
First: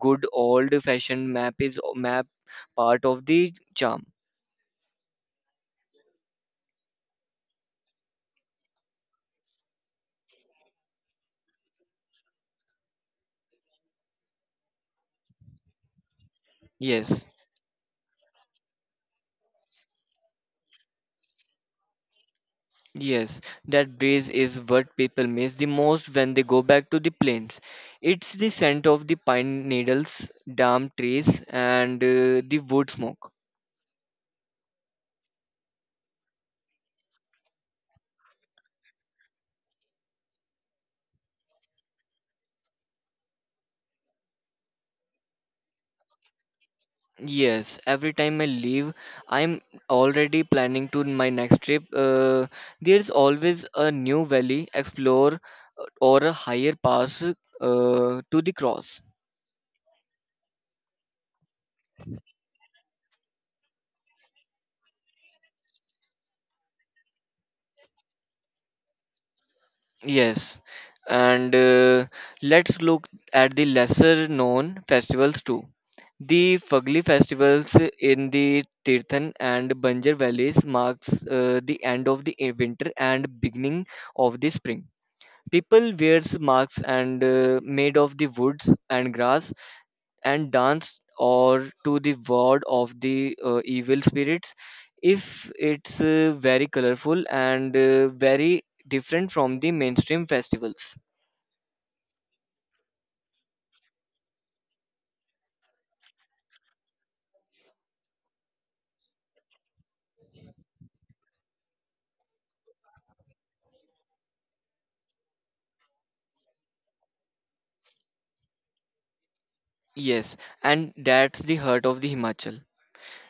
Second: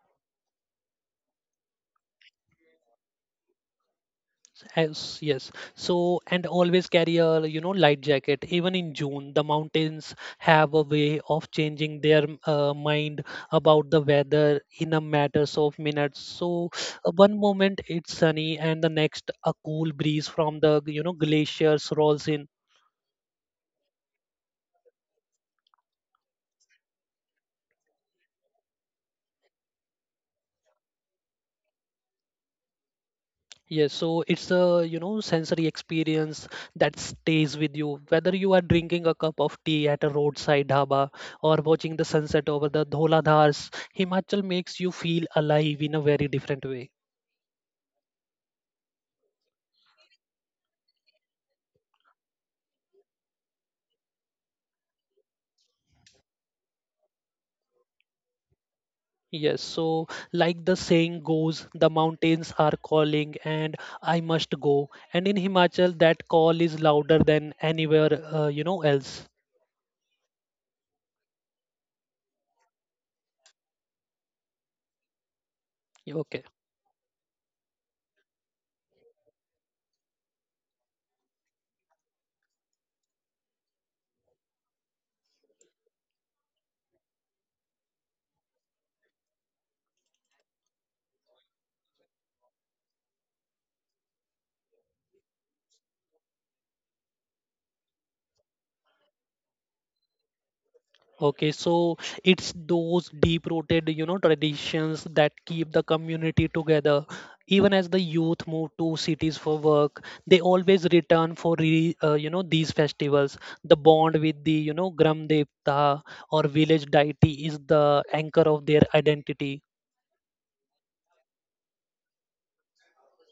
Speaker 2: good old-fashioned map part of the charm.
Speaker 1: Yes, yes. So, and always carry a, light jacket. Even in June, the mountains have a way of changing their mind about the weather in a matters of minutes. So,
Speaker 2: Yes.
Speaker 1: one moment it's sunny, and the next a cool breeze from the, glaciers rolls in.
Speaker 2: Yes, that breeze is what people miss the most when they go back to the plains. It's the scent of the pine needles, damp trees, and the wood smoke.
Speaker 1: Yes, so it's a, sensory experience that stays with you. Whether you are drinking a cup of tea at a roadside dhaba or watching the sunset over the Dholadhars, Himachal makes you feel alive in a very different way.
Speaker 2: Yes, every time I leave, I'm already planning to my next trip. There's always a new valley explore or a higher pass to the cross.
Speaker 1: Yes, so like the saying goes, the mountains are calling and I must go. And in Himachal, that call is louder than anywhere, else.
Speaker 2: Yes, and let's look at the lesser known festivals too.
Speaker 1: Okay.
Speaker 2: The Fugli festivals in the Tirthan and Banjar valleys marks the end of the winter and beginning of the spring. People wears masks and made of the woods and grass and dance or to the ward of the evil spirits if it's very colorful and very different from the mainstream festivals.
Speaker 1: Okay, so it's those deep-rooted, traditions that keep the community together. Even as the youth move to cities for work, they always return for re, you know these festivals. The bond with the Gram Devta or village deity is the anchor of their identity.
Speaker 2: Yes, and that's the heart of the Himachal.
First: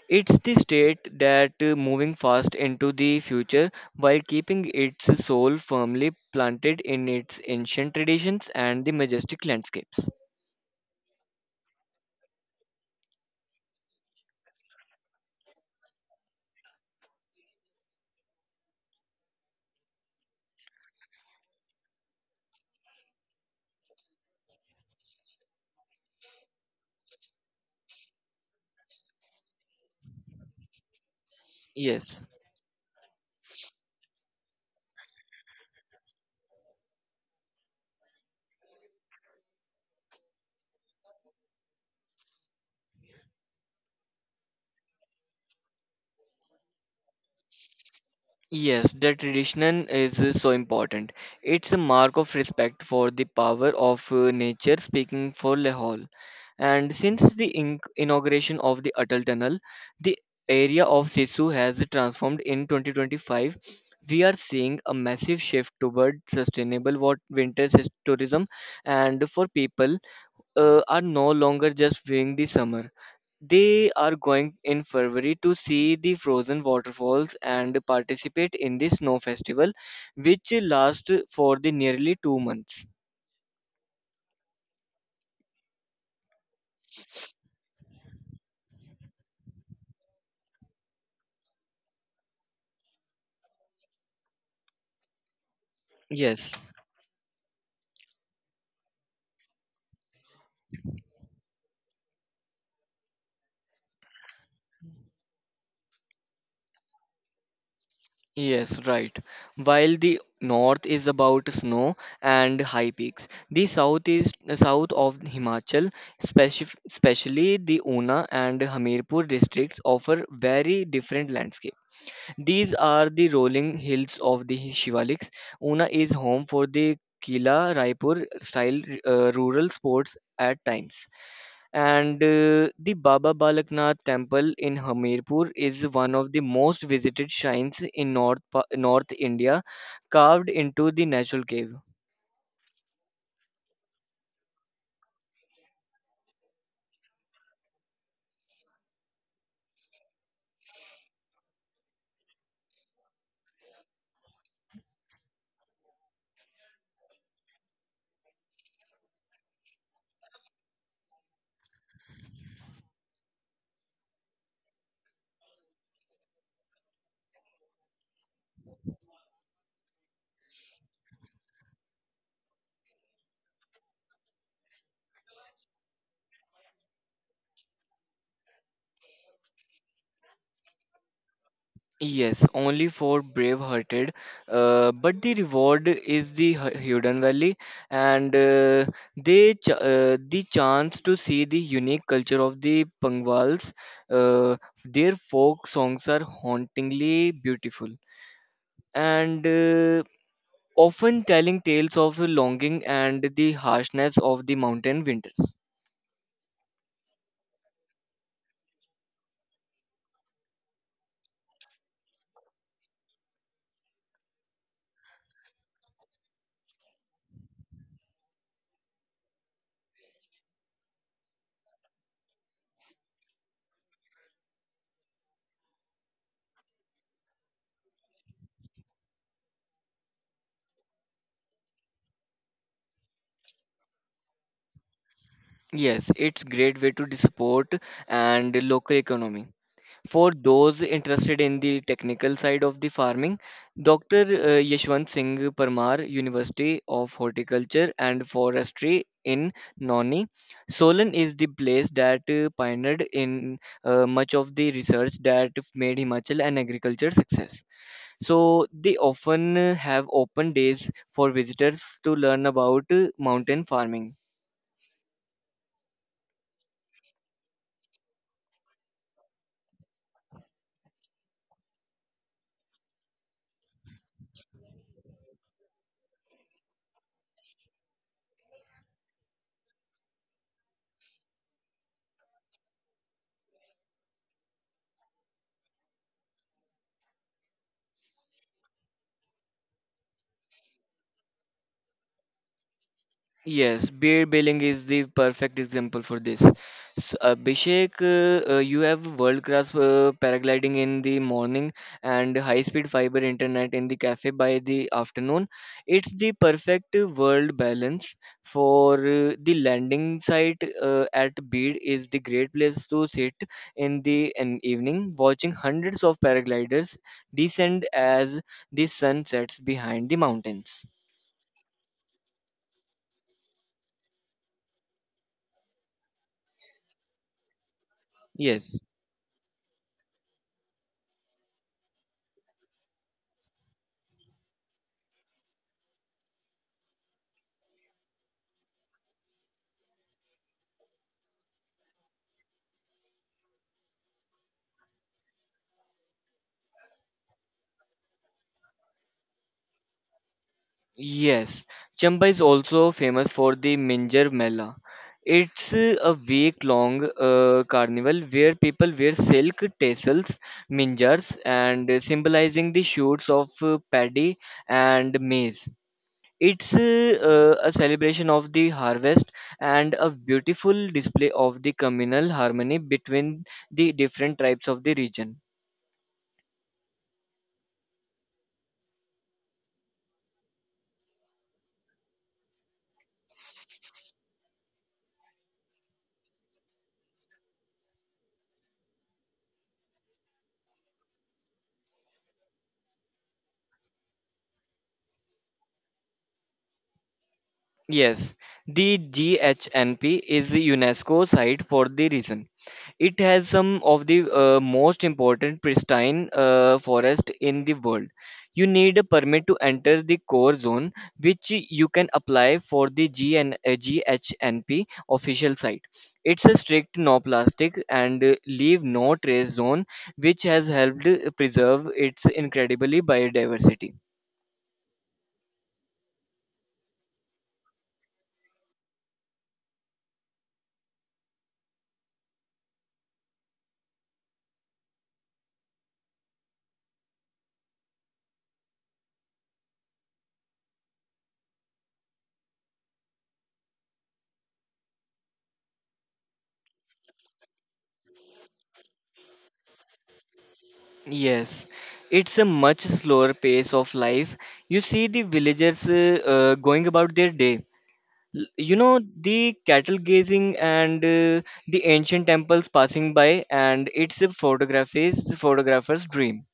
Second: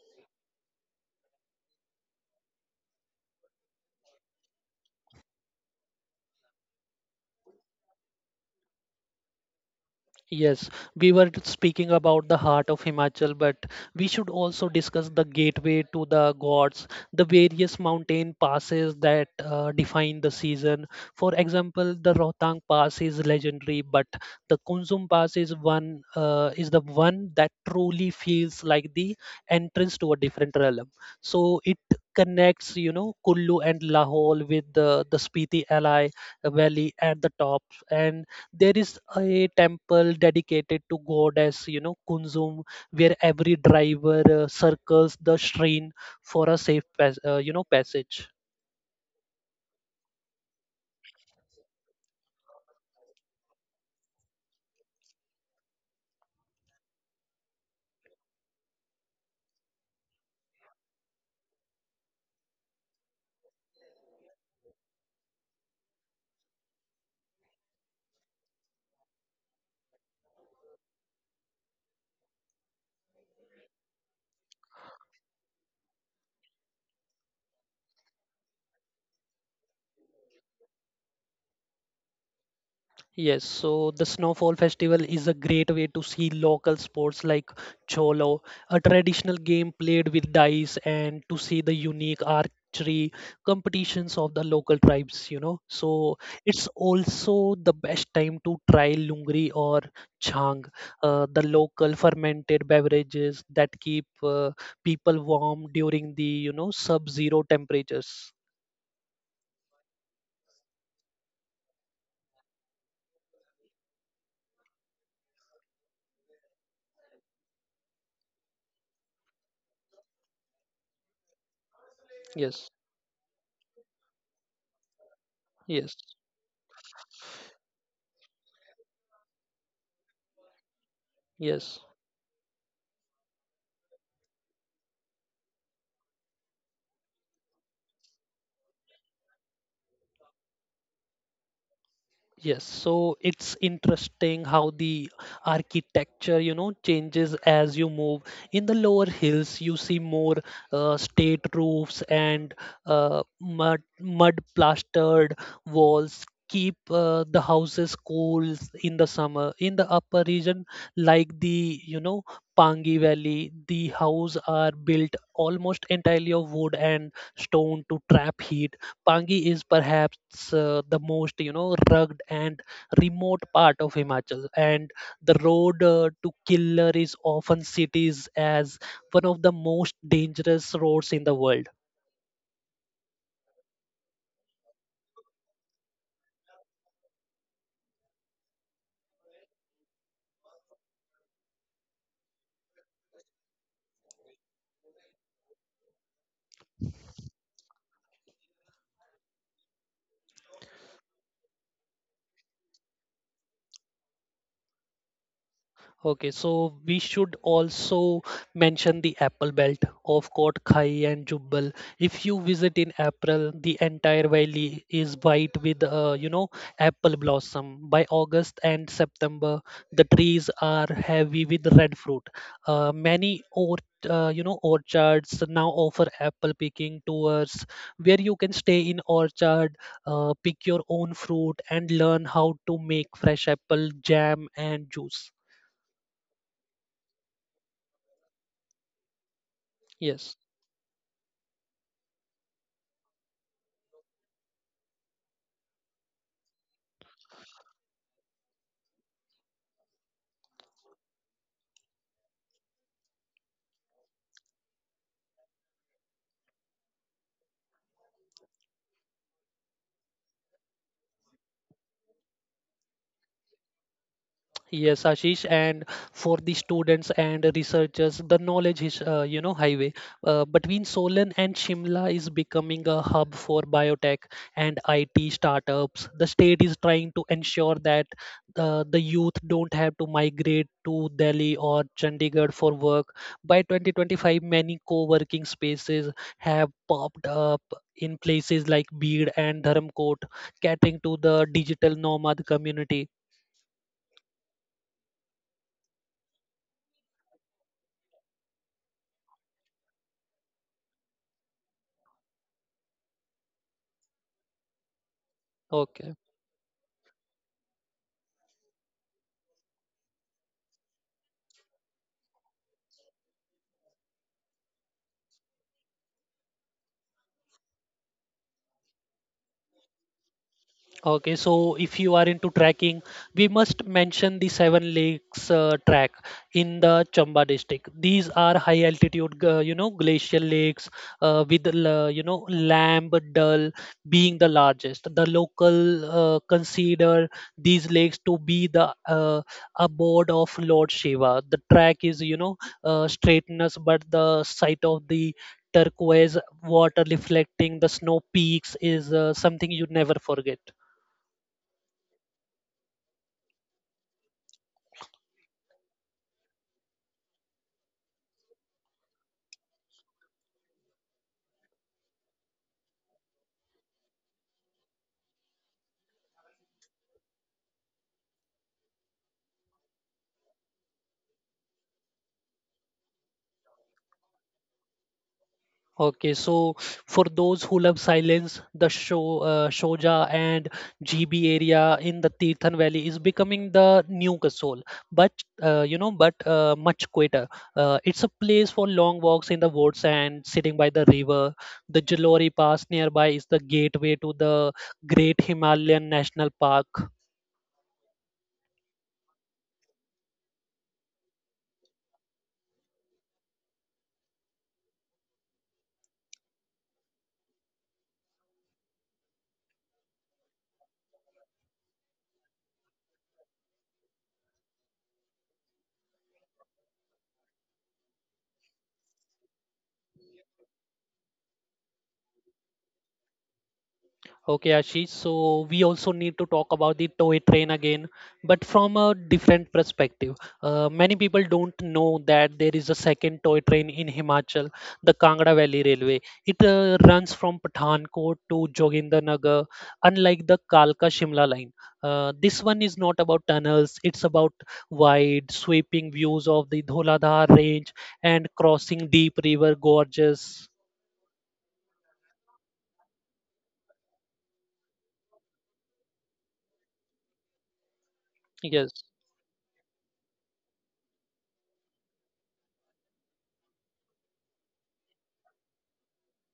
Speaker 2: It's the state that moving fast into the future while keeping its soul firmly planted in its ancient traditions and the majestic landscapes.
Speaker 1: Yes, we were speaking about the heart of Himachal, but we should also discuss the gateway to the gods, the various mountain passes that define the season. For example, the Rohtang Pass is legendary, but the Kunzum Pass is one is the one that truly feels like the entrance to a different realm. So it
Speaker 2: Yes.
Speaker 1: connects, Kullu and Lahore with the Spiti Alai Valley at the top, and there is a temple dedicated to goddess, Kunzum, where every driver circles the shrine for a safe, passage.
Speaker 2: Yes, the tradition is so important. It's a mark of respect for the power of nature speaking for Lahore. And since the inauguration of the Atal Tunnel, the area of Sisu has transformed in 2025. We are seeing a massive shift toward winter tourism, and for people are no longer just viewing the summer. They are going in February to see the frozen waterfalls and participate in the snow festival, which lasts for the nearly 2 months.
Speaker 1: Yes, so the Snowfall Festival is a great way to see local sports like Cholo, a traditional game played with dice, and to see the unique archery competitions of the local tribes.
Speaker 2: Yes,
Speaker 1: It's also the best time to try lungri or chang, the local fermented beverages that keep people warm during the sub-zero temperatures.
Speaker 2: yes, right. While the north is about snow and high peaks, the south is south of Himachal, speci especially the Una and Hamirpur districts, offer very different landscapes.
Speaker 1: Yes,
Speaker 2: These are the rolling hills of the Shivaliks. Una
Speaker 1: yes,
Speaker 2: is home for the Kila Raipur style rural sports at times.
Speaker 1: yes.
Speaker 2: And the Baba Balaknath temple in Hamirpur is one of the most visited shrines in North India, carved into the natural cave.
Speaker 1: Yes, so it's interesting how the architecture changes as you move. In the lower hills, you see more state roofs and mud plastered walls keep the houses cool in the summer. In the upper region, like the Pangi Valley, the houses are built almost entirely of wood and stone to trap heat. Pangi is perhaps the most rugged and remote part of Himachal, and the road to Killer is often cited as one of the most dangerous roads in the world.
Speaker 2: Yes, only for brave-hearted. But the reward is the Hidden Valley, and the chance to see the unique culture of the Pangvals. Uh, their folk songs are hauntingly beautiful, and often telling tales of longing and the harshness of the mountain winters.
Speaker 1: Okay, so we should also mention the Apple Belt of Kotkhai and Jubbal. If you visit in April, the entire valley is white with, apple blossom. By August and September, the trees are heavy with red fruit. Many or you know orchards now offer apple picking tours where you can stay in orchard, pick your own fruit, and learn how to make fresh apple jam and juice.
Speaker 2: Yes, it's great way to support and local economy. For
Speaker 1: Yes.
Speaker 2: those interested in the technical side of the farming, Dr. Yashwant Singh Parmar, University of Horticulture and Forestry in Nauni, Solan is the place that pioneered in much of the research that made Himachal an agriculture success. So they often have open days for visitors to learn about mountain farming.
Speaker 1: Yes, Ashish, and for the students and researchers, the knowledge is, highway between Solan and Shimla is becoming a hub for biotech and IT startups. The state is trying to ensure that the youth don't have to migrate to Delhi or Chandigarh for work. By 2025, many co-working spaces have popped up in places like Bid and Dharamkot, catering to the digital nomad community.
Speaker 2: Yes, beer bailing is the perfect example for this. S Abhishek, you have world-class paragliding in the morning and high-speed fiber internet in the cafe by the afternoon. It's
Speaker 1: Okay.
Speaker 2: the perfect world balance for the landing site at Bid is the great place to sit in the an evening, watching hundreds of paragliders descend as the sun sets behind the mountains.
Speaker 1: Okay, so if you are into trekking, we must mention the Seven Lakes track in the Chamba district. These are
Speaker 2: Yes.
Speaker 1: high altitude, glacial lakes with, Lamb Dal being the largest. The local consider these lakes to be the abode of Lord Shiva. The track is, straightness, but the sight of the turquoise water reflecting the snow peaks is something you never forget.
Speaker 2: Yes, Chamba is also famous for the Minjar Mela. It's a week-long carnival where people wear silk tassels, minjars, and symbolizing the shoots of paddy and maize. It's a celebration of the harvest and a beautiful display of the communal harmony between the different tribes of the region.
Speaker 1: Okay, so for those who love silence, the show, Shoja and GB area in the Tirthan Valley is becoming the new Kasol, but much quieter. It's a place for long walks in the woods and sitting by the river. The Jalori Pass nearby is the gateway to the Great Himalayan National Park.
Speaker 2: Yes, the GHNP is a UNESCO site for the reason. It has some of the most important pristine forest in the world. You need a permit to enter the core zone, which you can apply for the GHNP official site. It's a strict no plastic and leave no trace zone, which has helped preserve its incredibly biodiversity.
Speaker 1: Okay, Ashish. So we also need to talk about the toy train again, but from a different perspective. Many people don't know that there is a second toy train in Himachal, the Kangra Valley Railway. It runs from Pathankot to Jogindernagar, unlike the Kalka Shimla line. This one is not about tunnels, it's about wide, sweeping views of the Dholadhar range and crossing deep river gorges.
Speaker 2: Yes, it's a much slower pace of life. You see the villagers going about their day L- you
Speaker 1: Yes.
Speaker 2: know the cattle gazing and the ancient temples passing by, and it's a photographer's dream.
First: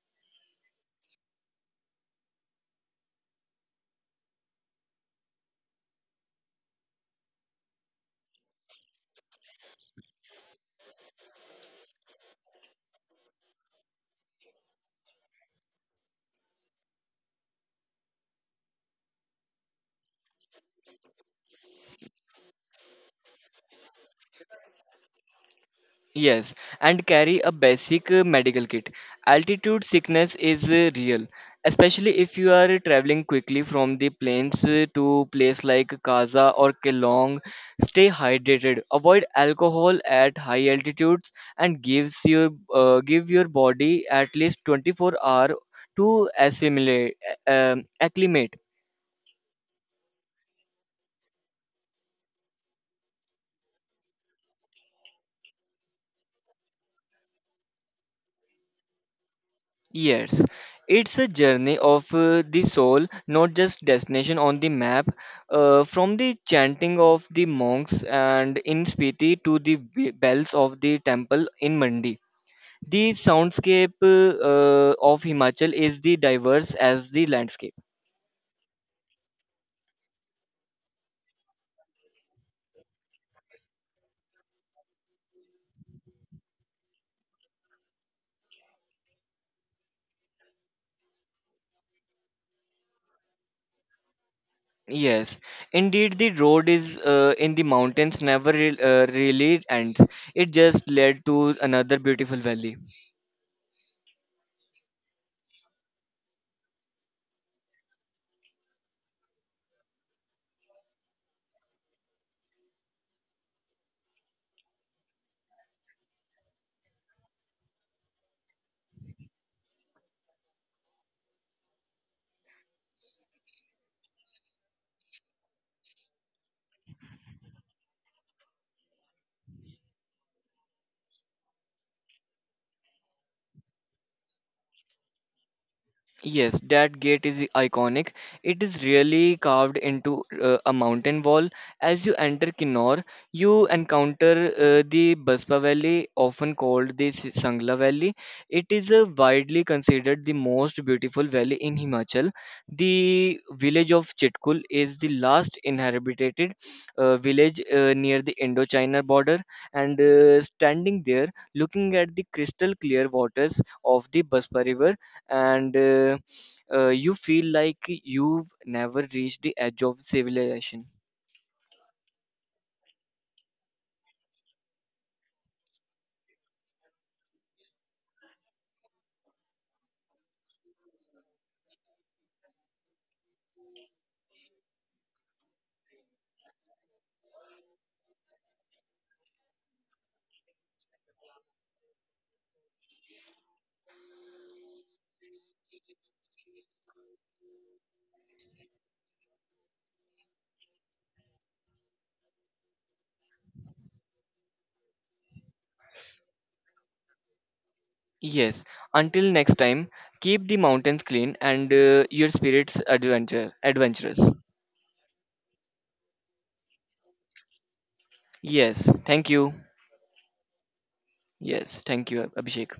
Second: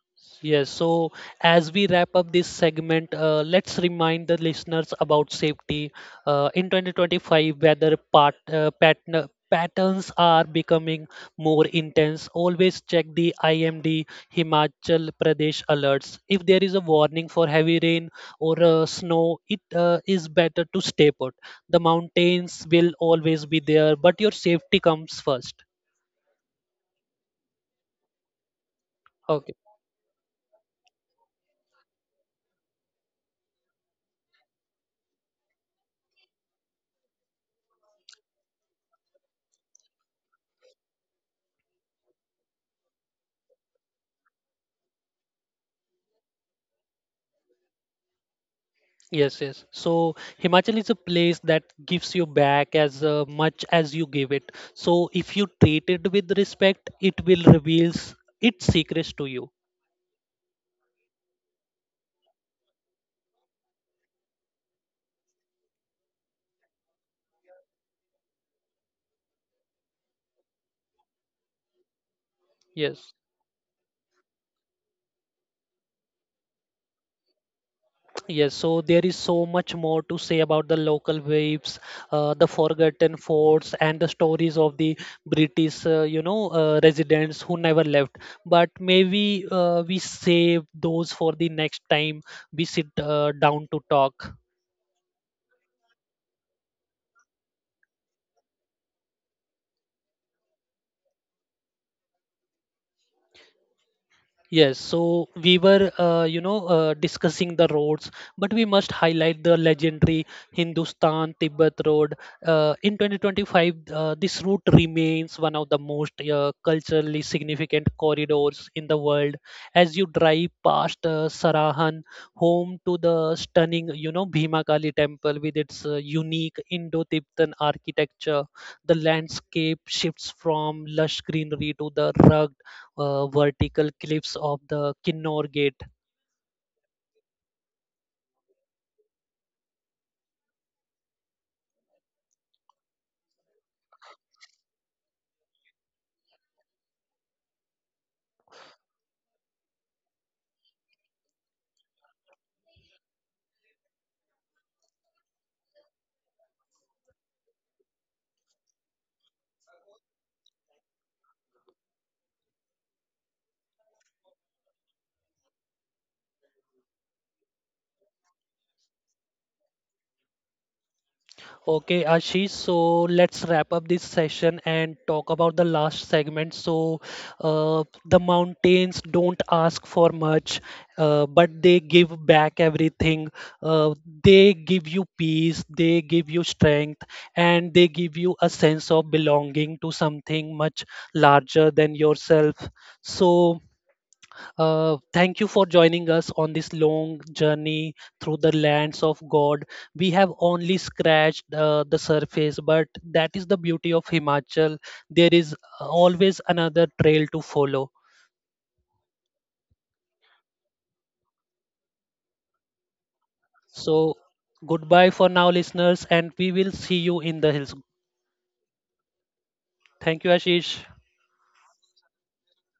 Speaker 1: Yes, so as we wrap up this segment, let's remind the listeners about safety. In 2025, patterns are becoming more intense. Always check the IMD Himachal Pradesh alerts. If there is a warning for heavy rain or snow, it is better to stay put. The mountains will always be there, but your safety comes first.
Speaker 2: Yes, and carry a basic medical kit.
Speaker 1: Ok.
Speaker 2: Altitude sickness is real, especially if you are traveling quickly from the plains to place like Kaza or Kelong. Stay hydrated. Avoid alcohol at high altitudes and gives your give your body at least 24 hour to assimilate acclimate.
Speaker 1: Yes, yes. So Himachal is a place that gives you back as much as you give it. So if you treat it with respect, it will reveals its secrets to you.
Speaker 2: Yes, it's a journey of the soul, not just destination on the map. From the chanting of the monks and in Spiti to the bells of the temple in Mandi. The
Speaker 1: Yes,
Speaker 2: soundscape of Himachal is the diverse as the landscape.
Speaker 1: yes. So there is so much more to say about the local waves, the forgotten forts, and the stories of the British, residents who never left. But maybe we save those for the next time we sit down to talk.
Speaker 2: Yes, indeed, the road is in the mountains never really ends. It just led to another beautiful valley.
Speaker 1: Yes, so we were, discussing the roads, but we must highlight the legendary Hindustan Tibet Road. In 2025, this route remains one of the most culturally significant corridors in the world. As you drive past Sarahan, home to the stunning Bhimakali temple with its unique Indo-Tibetan architecture, the landscape shifts from lush greenery to the rugged vertical cliffs of the Kinnor Gate.
Speaker 2: Yes, that gate is iconic. It is really carved into a mountain wall. As you enter Kinnor, you encounter the Baspa Valley, often called the Sangla Valley. It is widely considered the most beautiful valley in Himachal. The village of Chitkul is the last inhabited village near the Indochina border, and standing there, looking at the crystal clear waters of the Baspa River and you feel like you've never reached the edge of civilization.
Speaker 1: Okay, Ashish, so let's wrap up this session and talk about the last segment. So, the mountains don't ask for much, but they give back everything. Uh, they give you peace, they give you strength, and they give you a sense of belonging to something much larger than yourself. So, thank you for joining us on this long journey through the lands of God. We have only scratched the surface, but that is the beauty of Himachal. There is always another trail to follow.
Speaker 2: Yes, until next time, keep the mountains clean and your spirits adventure
Speaker 1: So,
Speaker 2: adventurous.
Speaker 1: goodbye for now, listeners, and we will see you in the hills.
Speaker 2: Yes, thank you.
Speaker 1: Thank you, Ashish.
Speaker 2: Yes, thank you, Abhishek.